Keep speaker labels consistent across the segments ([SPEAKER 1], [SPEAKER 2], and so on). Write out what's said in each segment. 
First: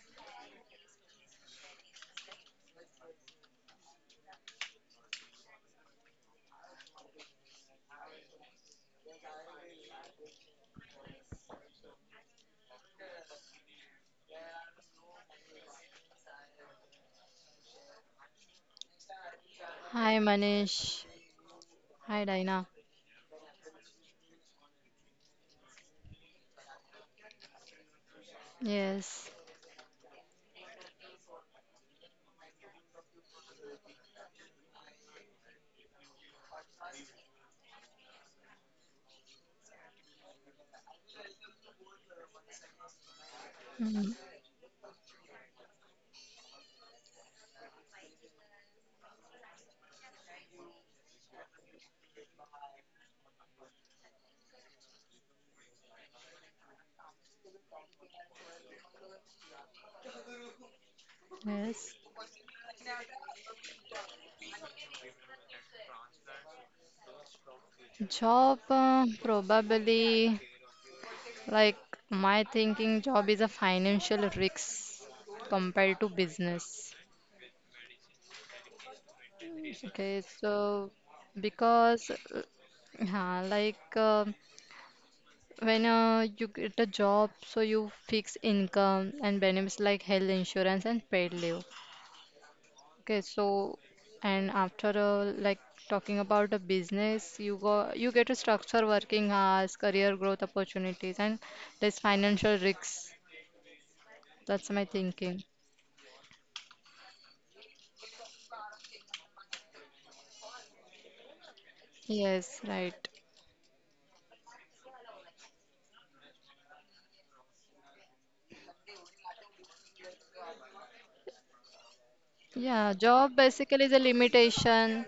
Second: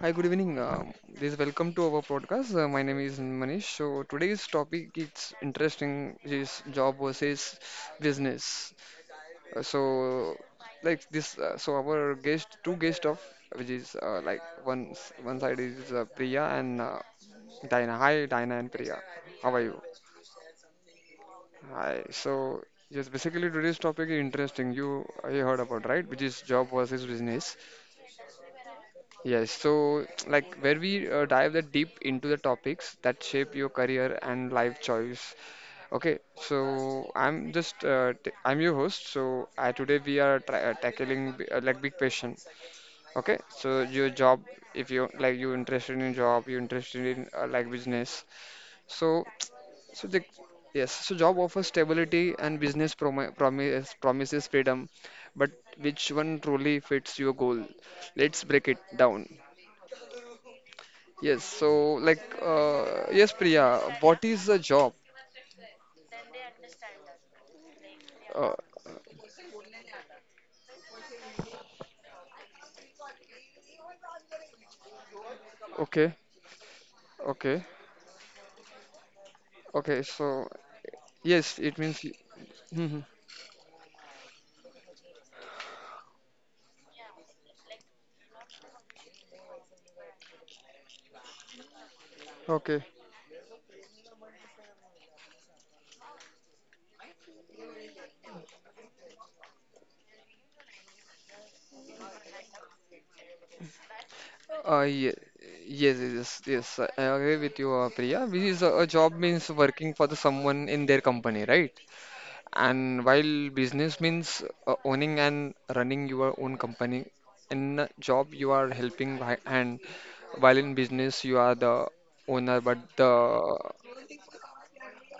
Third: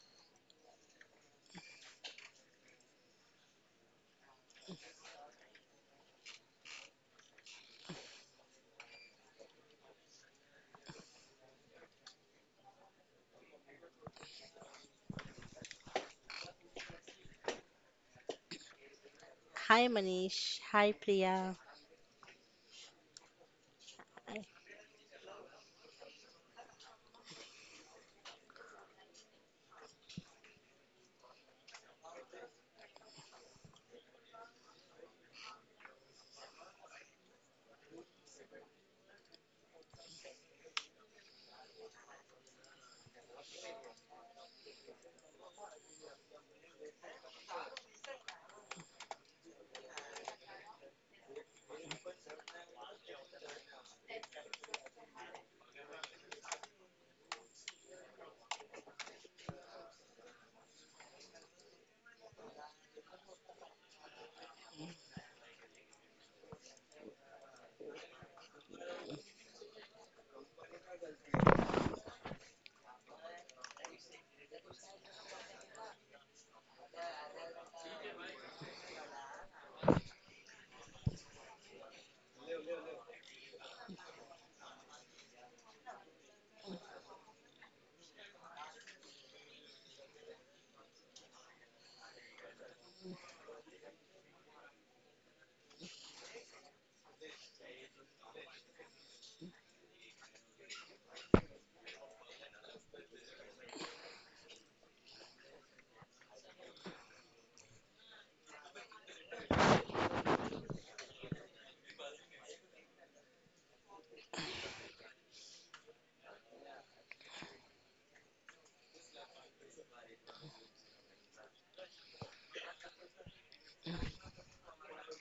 [SPEAKER 1] hi, good evening. This welcome to our podcast. My name is Manish. So today's topic is interesting is job versus business. So like this, our guest, two guest of which is like one side is Priya and Diana. Hi, Dina and Priya. How are
[SPEAKER 2] Hi
[SPEAKER 1] you?
[SPEAKER 3] Hi
[SPEAKER 2] Manish, hi
[SPEAKER 3] Manish.
[SPEAKER 2] Priya.
[SPEAKER 1] Hi.
[SPEAKER 3] Hi
[SPEAKER 1] So
[SPEAKER 3] Dina.
[SPEAKER 1] yes, basically today's topic is
[SPEAKER 2] I-
[SPEAKER 1] interesting. You heard about, right, which is job versus business.
[SPEAKER 3] Yes.
[SPEAKER 1] Yes, so like where we dive the deep into the topics that shape your career and life choice. Okay, so I'm just t I'm your host. So I today we are tra tackling like big question. Okay, so your
[SPEAKER 3] Mhm.
[SPEAKER 1] job, if you like you interested in job, you interested in like business. So so the yes, so job offers stability and business promises freedom, but which one truly fits your goal? Let's break it down. Yes, so
[SPEAKER 3] Yes.
[SPEAKER 1] like yes, Priya, what is the job? Uh,
[SPEAKER 3] Job, probably like my thinking, job is a financial risk compared
[SPEAKER 1] okay,
[SPEAKER 3] to business.
[SPEAKER 1] okay, okay.
[SPEAKER 3] Okay,
[SPEAKER 1] So
[SPEAKER 3] so
[SPEAKER 1] yes, it means
[SPEAKER 3] because
[SPEAKER 1] mhm,
[SPEAKER 3] yeah, like when you get a job, so you fix income and benefits like health insurance and paid leave.
[SPEAKER 1] okay.
[SPEAKER 3] Okay, so and after like talking about a business, you get a structure, working hours, career growth opportunities, and there's financial risks. That's my
[SPEAKER 1] Ye
[SPEAKER 3] thinking.
[SPEAKER 1] yes, yes, yes, yes, I agree with you, Priya. Which is a job means working for the someone in their company, right?
[SPEAKER 3] Yes,
[SPEAKER 1] And
[SPEAKER 3] right.
[SPEAKER 1] while business means owning and running your own company. In a job, you are helping hand. While in business, you are the owner, but
[SPEAKER 3] Yeah,
[SPEAKER 1] the
[SPEAKER 3] job basically is a limitation,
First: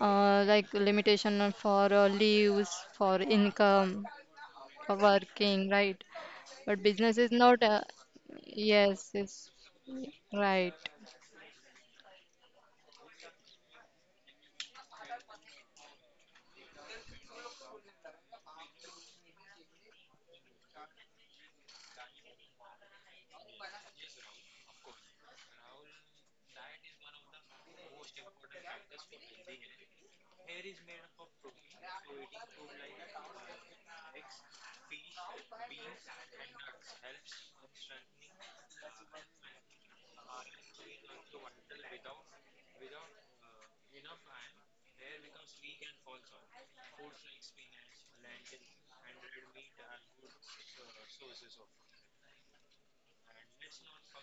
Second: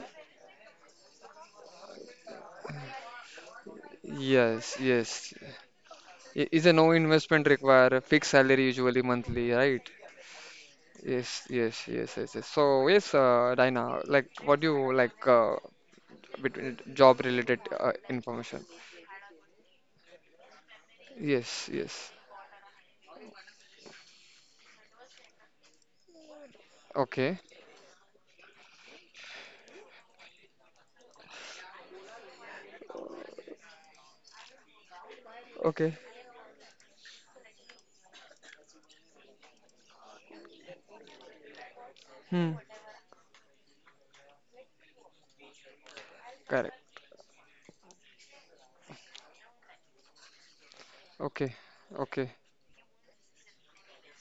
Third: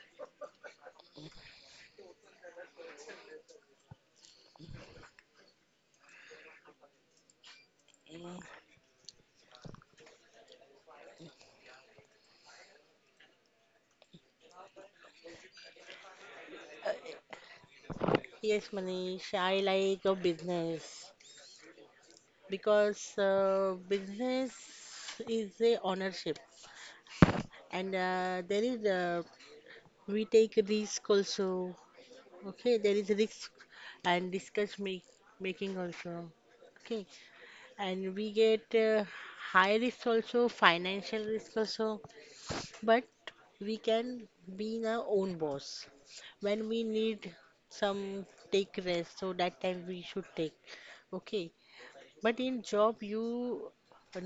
[SPEAKER 3] like limitation for leaves, for income,
[SPEAKER 1] yes,
[SPEAKER 3] for
[SPEAKER 1] yes.
[SPEAKER 3] working, right?
[SPEAKER 1] Is
[SPEAKER 3] But
[SPEAKER 1] a no
[SPEAKER 3] business is
[SPEAKER 1] investment
[SPEAKER 3] not.
[SPEAKER 1] require a fixed salary
[SPEAKER 3] Yes,
[SPEAKER 1] usually
[SPEAKER 3] it's
[SPEAKER 1] monthly, right?
[SPEAKER 3] right,
[SPEAKER 1] Yes, yes, yes, yes, yes. So yes, Dina, like what do you like between job related information?
[SPEAKER 2] Yes Manish, I like a business
[SPEAKER 1] Yes, yes.
[SPEAKER 2] because business is a ownership
[SPEAKER 1] Okay,
[SPEAKER 2] and there is we take risk also. Okay, there is risk and making
[SPEAKER 1] okay.
[SPEAKER 2] also. Okay, and we get high risk also, financial risk also,
[SPEAKER 1] Hmm.
[SPEAKER 2] but we can be in our own boss. When
[SPEAKER 1] Correct.
[SPEAKER 2] we need some take rest, so that time we should take, okay.
[SPEAKER 1] Okay, okay,
[SPEAKER 2] But in job you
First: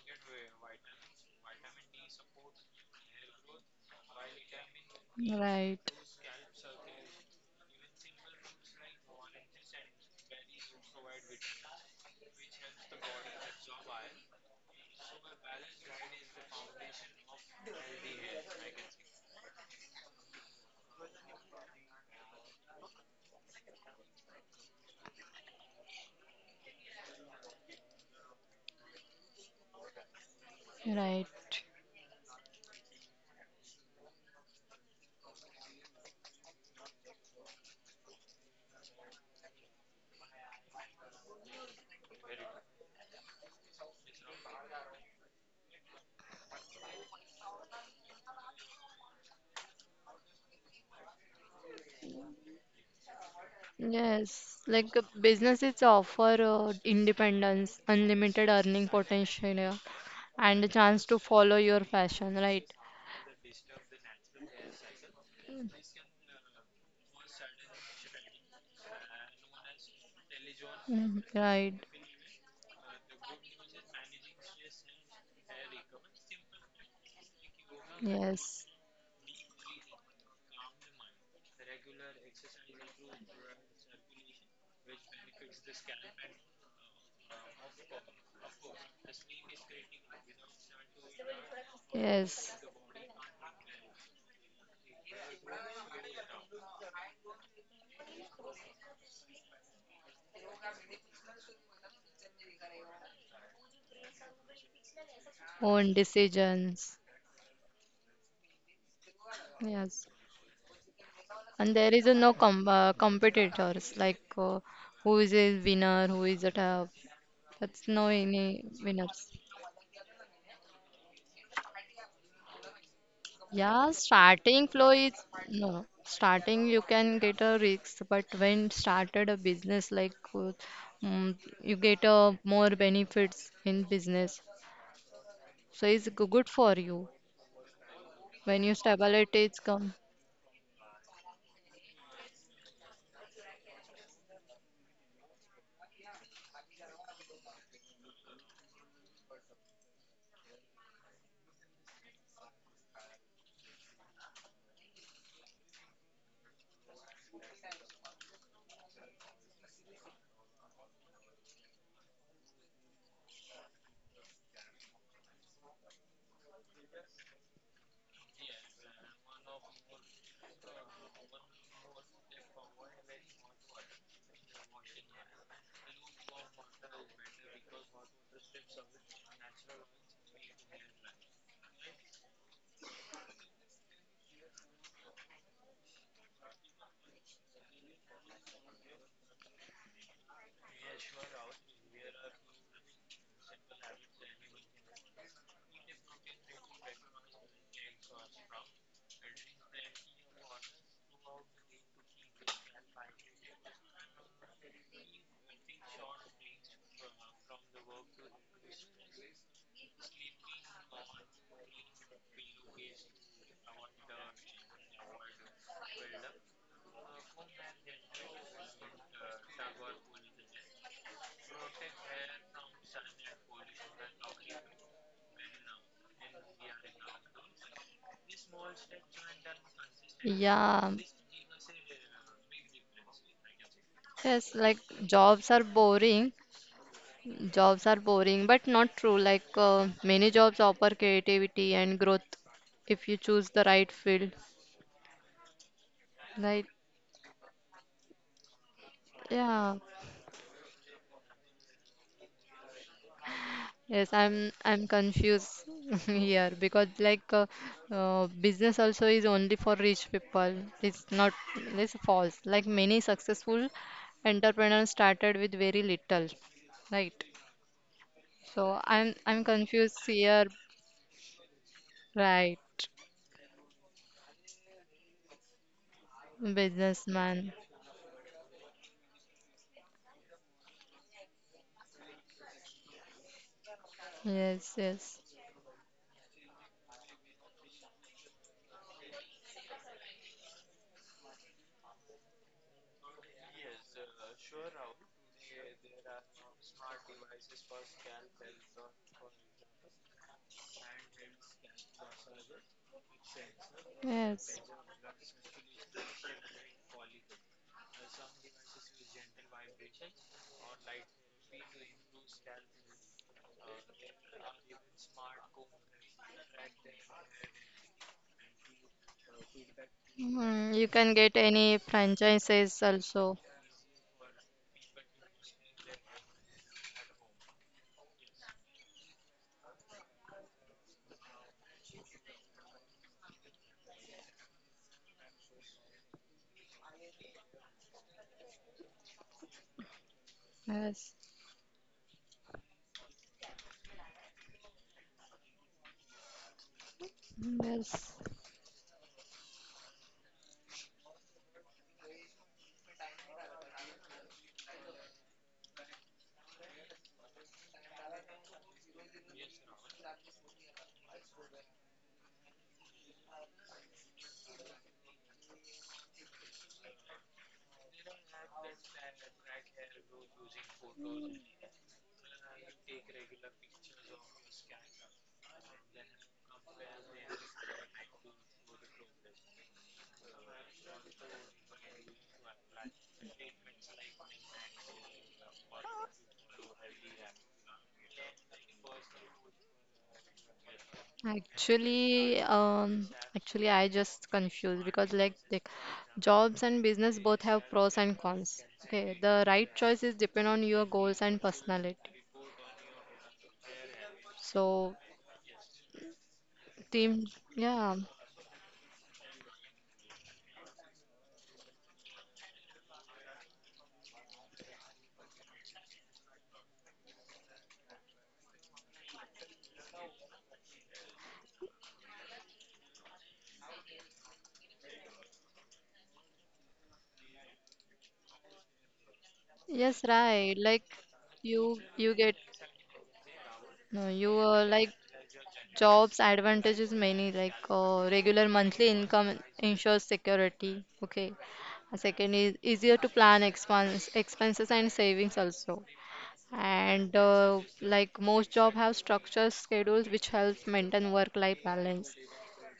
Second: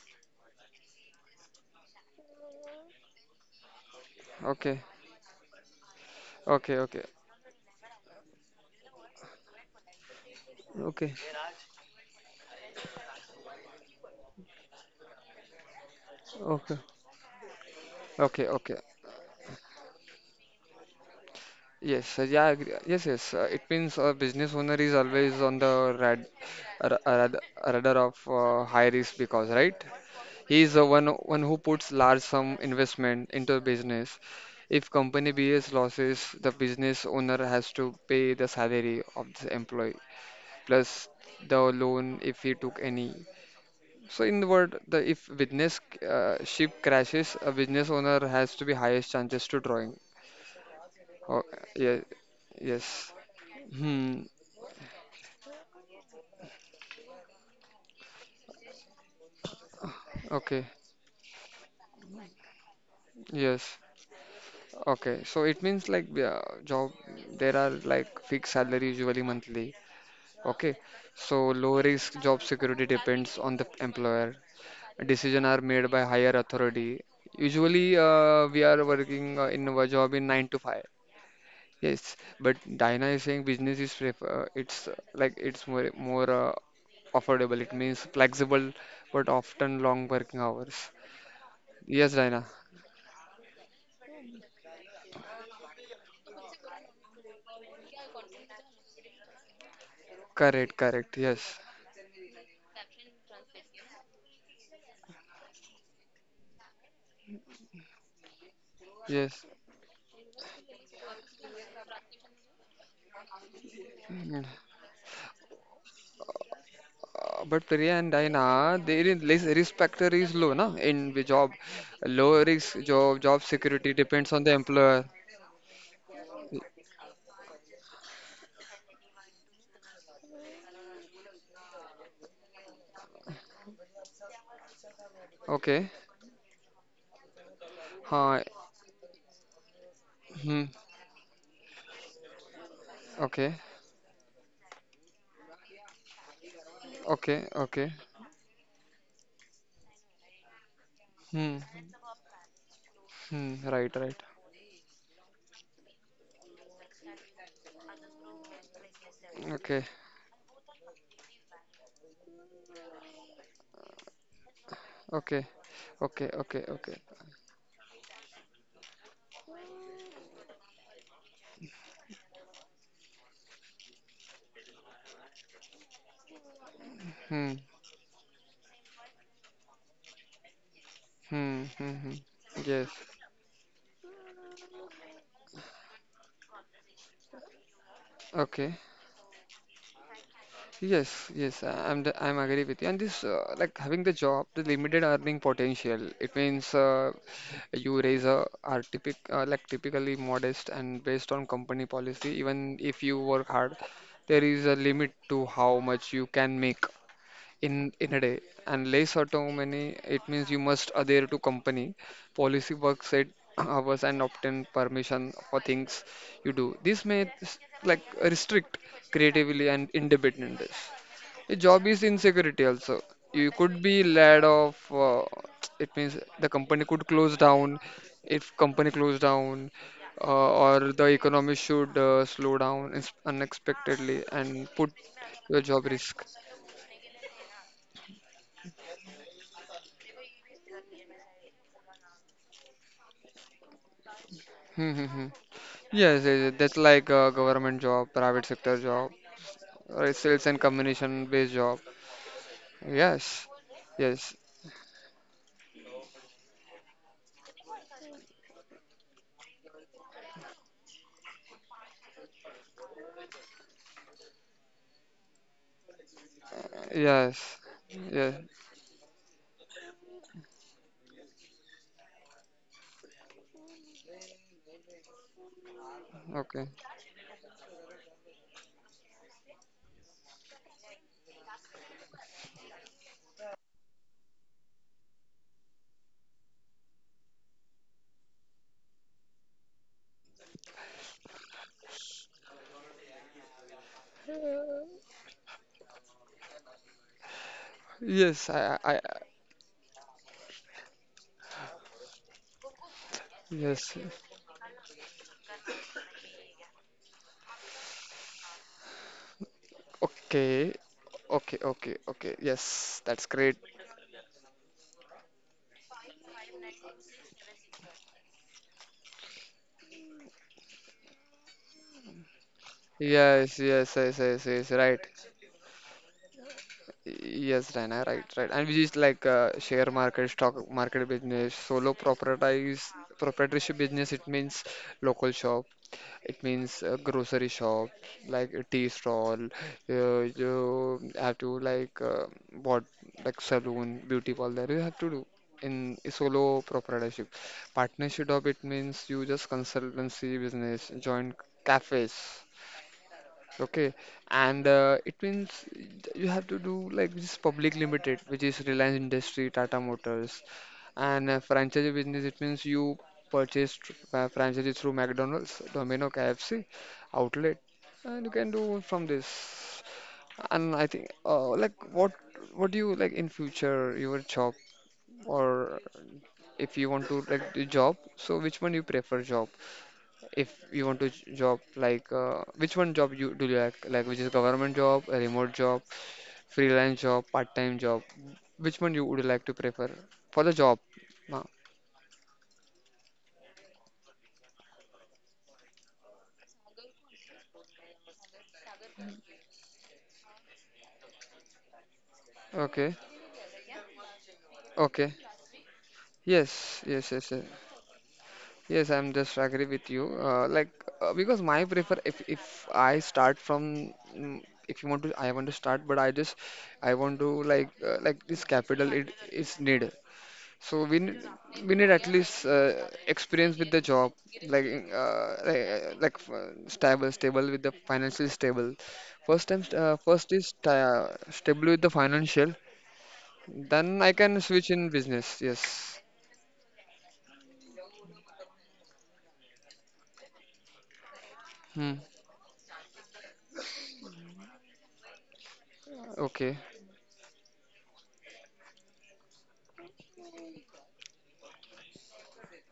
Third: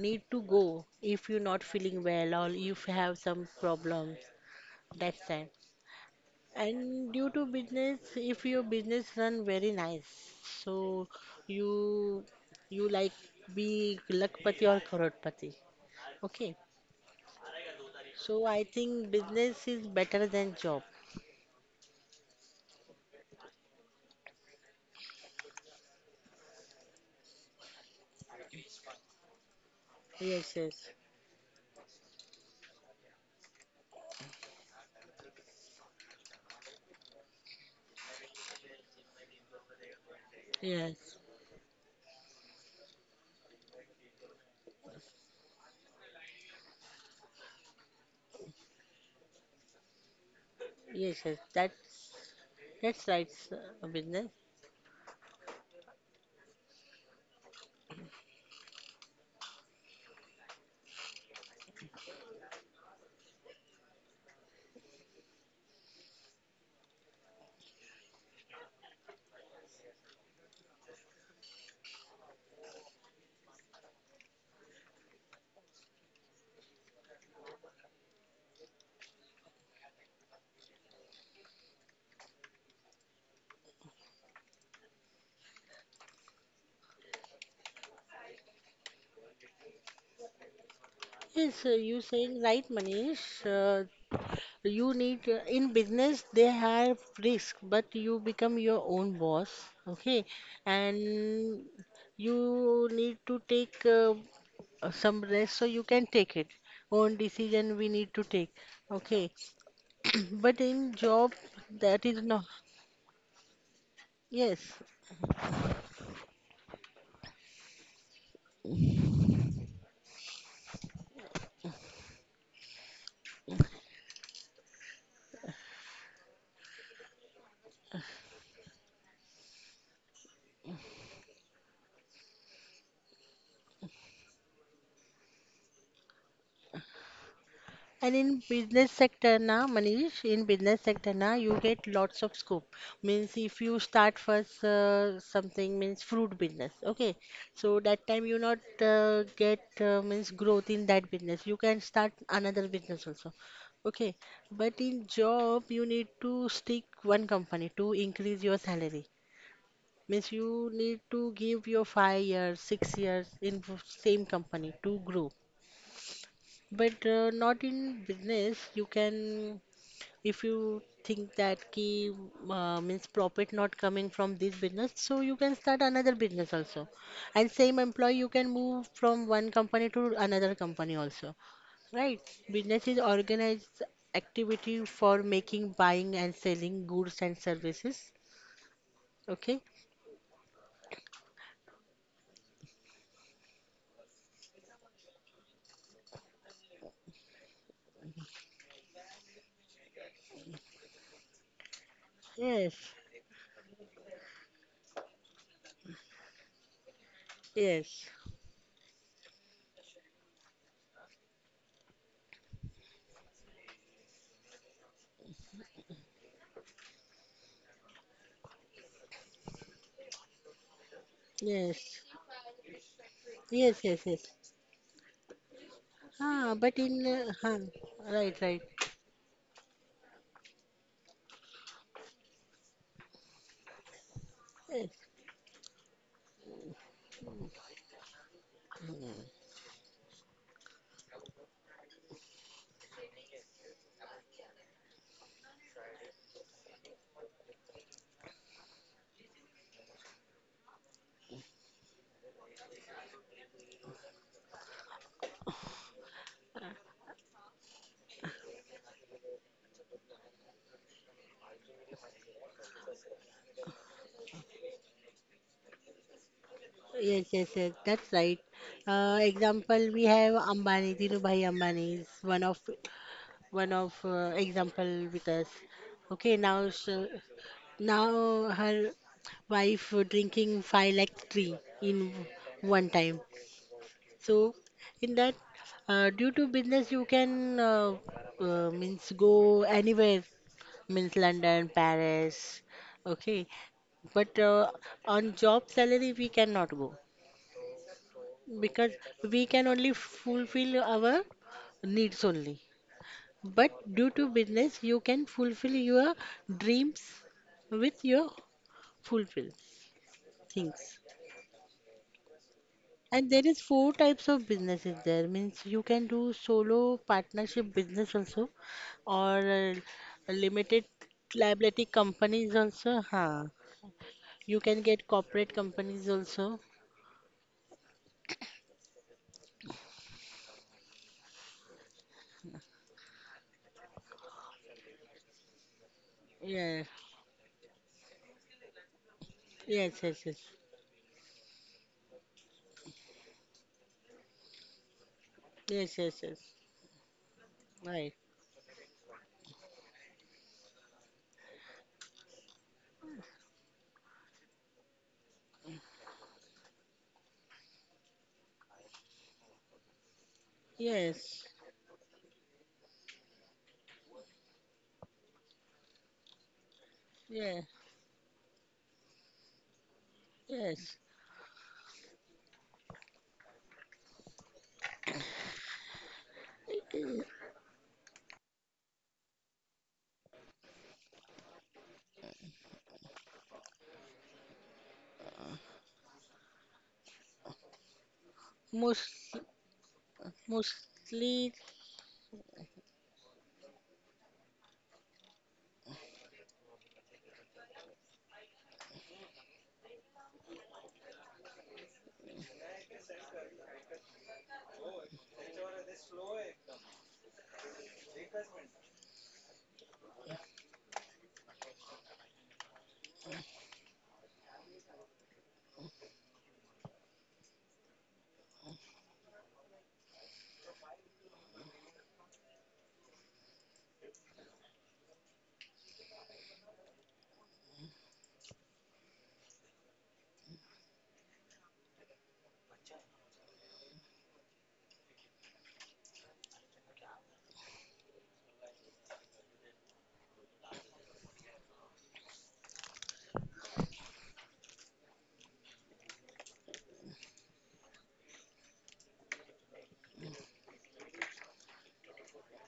[SPEAKER 2] need to go if you're not feeling well or if you have some problems,
[SPEAKER 1] okay,
[SPEAKER 2] that's time.
[SPEAKER 3] right,
[SPEAKER 1] okay, okay,
[SPEAKER 2] And due to business, if your business run very nice, so
[SPEAKER 1] okay,
[SPEAKER 2] you you like be lakpati or crorepati, okay.
[SPEAKER 1] okay,
[SPEAKER 2] So
[SPEAKER 1] okay,
[SPEAKER 2] I
[SPEAKER 1] okay.
[SPEAKER 2] think business is better than job.
[SPEAKER 1] Yes, yeah, I agree. Yes, yes. It means a business owner is always on the rad, radar of high risk because, right?
[SPEAKER 2] yes
[SPEAKER 1] He's the
[SPEAKER 2] yes
[SPEAKER 1] one who
[SPEAKER 3] right.
[SPEAKER 1] puts large sum investment into a business. If company bears losses, the business owner has to pay the salary of the employee plus
[SPEAKER 2] yes
[SPEAKER 1] the loan if he took any. So in the word, the if business ship crashes, a business owner has to be highest chances to drawing.
[SPEAKER 2] Yes, yes,
[SPEAKER 1] Oh, yeah,
[SPEAKER 2] that's
[SPEAKER 1] yes.
[SPEAKER 2] right, sir,
[SPEAKER 1] Hmm.
[SPEAKER 2] business.
[SPEAKER 3] Yes, like businesses offer independence, unlimited earning potential, yeah,
[SPEAKER 1] Okay.
[SPEAKER 3] and a chance to follow your passion, right?
[SPEAKER 1] Yes. Okay. So it means like yeah, job. There are like fixed salary usually monthly. Okay,
[SPEAKER 3] Mm,
[SPEAKER 1] so low
[SPEAKER 3] right,
[SPEAKER 1] risk job security depends on the employer. Decision are made by higher authority. Usually, we
[SPEAKER 3] yes,
[SPEAKER 1] are working in our job in nine to five. Yes, but Diana is saying business is prefer. It's like it's more more affordable. It means flexible, but often long working hours.
[SPEAKER 2] Yes, you
[SPEAKER 1] Yes,
[SPEAKER 2] saying
[SPEAKER 1] Diana.
[SPEAKER 3] yes,
[SPEAKER 2] right, Manish. You need in business they have risk, but you become your own boss, okay?
[SPEAKER 1] Correct, correct. Yes,
[SPEAKER 2] And you need to take some rest so you
[SPEAKER 3] own
[SPEAKER 2] can take it.
[SPEAKER 3] decisions,
[SPEAKER 2] Own decision we need to take, okay?
[SPEAKER 1] yes.
[SPEAKER 3] yes.
[SPEAKER 2] But in job
[SPEAKER 3] And there is
[SPEAKER 2] that
[SPEAKER 3] a
[SPEAKER 2] is
[SPEAKER 3] no
[SPEAKER 2] not.
[SPEAKER 3] competitors, like
[SPEAKER 1] Mm-hmm.
[SPEAKER 2] Yes.
[SPEAKER 3] who is a winner, who is a top.
[SPEAKER 1] But
[SPEAKER 3] That's
[SPEAKER 1] Priya
[SPEAKER 3] no
[SPEAKER 1] and
[SPEAKER 3] any
[SPEAKER 1] Diana, their
[SPEAKER 3] winners.
[SPEAKER 1] risk factor is low, na? In the job, low risk job, job
[SPEAKER 3] Yeah,
[SPEAKER 1] security depends on the
[SPEAKER 3] starting flow
[SPEAKER 1] employer.
[SPEAKER 3] is no. Starting you can get a risk, but when started a business like mm, you get a more benefits in business. So
[SPEAKER 1] Okay.
[SPEAKER 3] it's good for you
[SPEAKER 2] And
[SPEAKER 1] Huh.
[SPEAKER 2] in
[SPEAKER 3] when you
[SPEAKER 2] business sector
[SPEAKER 3] stability is
[SPEAKER 2] na,
[SPEAKER 3] come.
[SPEAKER 2] Manish, in
[SPEAKER 1] Hmm.
[SPEAKER 2] business sector na, you get lots of scope. Means
[SPEAKER 1] Okay.
[SPEAKER 2] if you start first something, means fruit business, okay?
[SPEAKER 1] Okay.
[SPEAKER 2] So
[SPEAKER 1] Okay.
[SPEAKER 2] that time you not get means growth in that business.
[SPEAKER 1] Hmm.
[SPEAKER 2] You can start another business also,
[SPEAKER 1] Hmm. Right.
[SPEAKER 2] okay?
[SPEAKER 1] Right.
[SPEAKER 2] But in job you need to stick one company to increase your salary.
[SPEAKER 1] Okay.
[SPEAKER 2] Means you need to give your 5 years, 6 years in same company to grow.
[SPEAKER 1] Okay. Okay. Okay. Okay.
[SPEAKER 2] But not in business. You can, if you think that ki means profit not coming from this business, so you can start another business also,
[SPEAKER 1] Hmm.
[SPEAKER 2] and
[SPEAKER 1] Hmm.
[SPEAKER 2] same employee you can move from one company to another company also,
[SPEAKER 1] Hmm. Hmm.
[SPEAKER 2] right.
[SPEAKER 1] Hmm.
[SPEAKER 2] Business
[SPEAKER 1] Yes.
[SPEAKER 2] is organized activity for making, buying and selling goods and services,
[SPEAKER 1] Okay.
[SPEAKER 2] okay.
[SPEAKER 1] Yes, yes, I'm the, I'm agree with you. And this like having the job, the limited earning potential. It means you raise a are typic like typically modest and based on company policy. Even
[SPEAKER 2] yes
[SPEAKER 1] if you work hard, there is a limit to how much you can make in
[SPEAKER 2] yes
[SPEAKER 1] a day, and less autonomy it means you must adhere to company policy work set hours and obtain permission for things you do. This may like restrict creativity and independence. A job is
[SPEAKER 2] yes
[SPEAKER 1] insecurity also. You could
[SPEAKER 2] yes
[SPEAKER 1] be
[SPEAKER 2] yes yes
[SPEAKER 1] laid off, it means the
[SPEAKER 2] ah but
[SPEAKER 1] company
[SPEAKER 2] in
[SPEAKER 1] could close
[SPEAKER 2] huh,
[SPEAKER 1] down.
[SPEAKER 2] Right,
[SPEAKER 1] If
[SPEAKER 2] right.
[SPEAKER 1] company close down, or
[SPEAKER 3] Yeah.
[SPEAKER 1] the economy should slow down unexpectedly
[SPEAKER 3] Yes,
[SPEAKER 1] and
[SPEAKER 3] like
[SPEAKER 1] put
[SPEAKER 2] yes
[SPEAKER 3] jobs are
[SPEAKER 1] your job risk.
[SPEAKER 3] boring. Jobs are boring, but not true. Like many jobs offer creativity and growth if you choose the right field.
[SPEAKER 1] Hmm, hmm, hmm. Yes, yes, yes,
[SPEAKER 3] Right.
[SPEAKER 1] that's like a government job, private sector job,
[SPEAKER 3] Yeah.
[SPEAKER 1] or sales and communication based job. Yes,
[SPEAKER 3] Yes,
[SPEAKER 1] yes,
[SPEAKER 3] I'm confused here because like business also is only for rich people. It's not, it's false. Like many successful entrepreneurs started with very little, right?
[SPEAKER 2] Yes, yes,
[SPEAKER 1] yes,
[SPEAKER 2] yes, that's
[SPEAKER 1] yes.
[SPEAKER 2] right.
[SPEAKER 3] So I'm I'm confused
[SPEAKER 2] Example, we
[SPEAKER 3] here,
[SPEAKER 2] have Ambani. Dhirubhai Ambani is
[SPEAKER 3] right?
[SPEAKER 2] one of example with us. Okay,
[SPEAKER 1] Okay.
[SPEAKER 3] Businessman.
[SPEAKER 2] now her wife drinking 5 lakh tea in one time. So
[SPEAKER 3] Yes, yes,
[SPEAKER 2] in that, due to business, you can means go anywhere, means London, Paris. Okay, but on job salary we cannot go,
[SPEAKER 1] Yes,
[SPEAKER 2] because we can only fulfill our needs only. But
[SPEAKER 1] yes.
[SPEAKER 2] due to
[SPEAKER 3] yes.
[SPEAKER 2] business, you can fulfill your dreams with your fulfill
[SPEAKER 1] Okay,
[SPEAKER 2] things.
[SPEAKER 1] okay, okay, okay. Yes, that's
[SPEAKER 2] And there
[SPEAKER 1] great.
[SPEAKER 2] is four types of businesses there. Means you can do solo partnership business also, or
[SPEAKER 3] Mm, you
[SPEAKER 2] limited
[SPEAKER 3] can get any
[SPEAKER 2] liability companies
[SPEAKER 3] franchises
[SPEAKER 2] also.
[SPEAKER 3] also.
[SPEAKER 2] Huh.
[SPEAKER 1] Yes, yes, yes, yes,
[SPEAKER 2] You
[SPEAKER 1] yes.
[SPEAKER 2] can
[SPEAKER 1] Right.
[SPEAKER 2] get corporate companies also.
[SPEAKER 1] Yes, Raina, right, right. And we just like share market, stock market business, solo proprietorship, proprietorship business. It means local shop. It means
[SPEAKER 2] Yeah.
[SPEAKER 1] a grocery shop, like a tea stall.
[SPEAKER 2] Yes. Yes. Yes.
[SPEAKER 3] Yes,
[SPEAKER 1] You have to like what like saloon, beauty parlor. You have to do in
[SPEAKER 2] Yes. Yes. Yes.
[SPEAKER 1] solo proprietorship.
[SPEAKER 3] yes.
[SPEAKER 2] Right.
[SPEAKER 1] Partnership job. It means you just consultancy business, joint cafes. Okay, and it means you have to do like this public limited, which is Reliance Industry, Tata Motors, and
[SPEAKER 2] Yes.
[SPEAKER 1] franchise business. It means you purchase franchises through McDonald's, Domino, KFC, outlet,
[SPEAKER 2] Yeah.
[SPEAKER 1] and you can do from this. And I
[SPEAKER 2] Yes,
[SPEAKER 1] think, like, what do you like in future your job, or if you want to like the job? So which one you prefer job? If you want to job like which one job you do you like which is government job, a remote job, freelance job, part-time job, which one you
[SPEAKER 2] most,
[SPEAKER 1] would like to prefer for the job ma.
[SPEAKER 2] mostly
[SPEAKER 3] Actually, um, actually, I just confused because like jobs and business both have pros and cons. Okay, the right choice is depend on your goals and personality.
[SPEAKER 1] Okay,
[SPEAKER 3] So,
[SPEAKER 1] okay, yes,
[SPEAKER 3] team,
[SPEAKER 1] yes, yes, yes,
[SPEAKER 3] yeah,
[SPEAKER 1] yes, I'm just agree with you, like because my prefer if I start from, mm, if you want to I want to start but I just I want to like this capital it is need. So we need at least experience with the job, like, stable with the financially stable. First time,
[SPEAKER 3] yes,
[SPEAKER 1] first is
[SPEAKER 3] right. Like you,
[SPEAKER 1] stable with the
[SPEAKER 3] you get
[SPEAKER 1] financial. Then
[SPEAKER 3] no,
[SPEAKER 1] I
[SPEAKER 3] you
[SPEAKER 1] can switch
[SPEAKER 3] like
[SPEAKER 1] in business. Yes.
[SPEAKER 3] jobs advantages many like regular monthly income ensures security. Okay, and
[SPEAKER 1] Hmm.
[SPEAKER 3] second is easier to plan expenses and savings also.
[SPEAKER 1] Okay.
[SPEAKER 3] And like most job have structured schedules which helps maintain work-life balance.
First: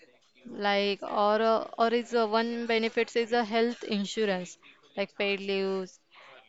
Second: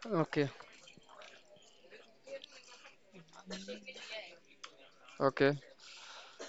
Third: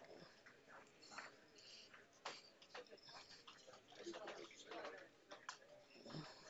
[SPEAKER 1] Okay.
[SPEAKER 3] Like or is one benefits is a health insurance like paid
[SPEAKER 1] Okay.
[SPEAKER 3] leaves,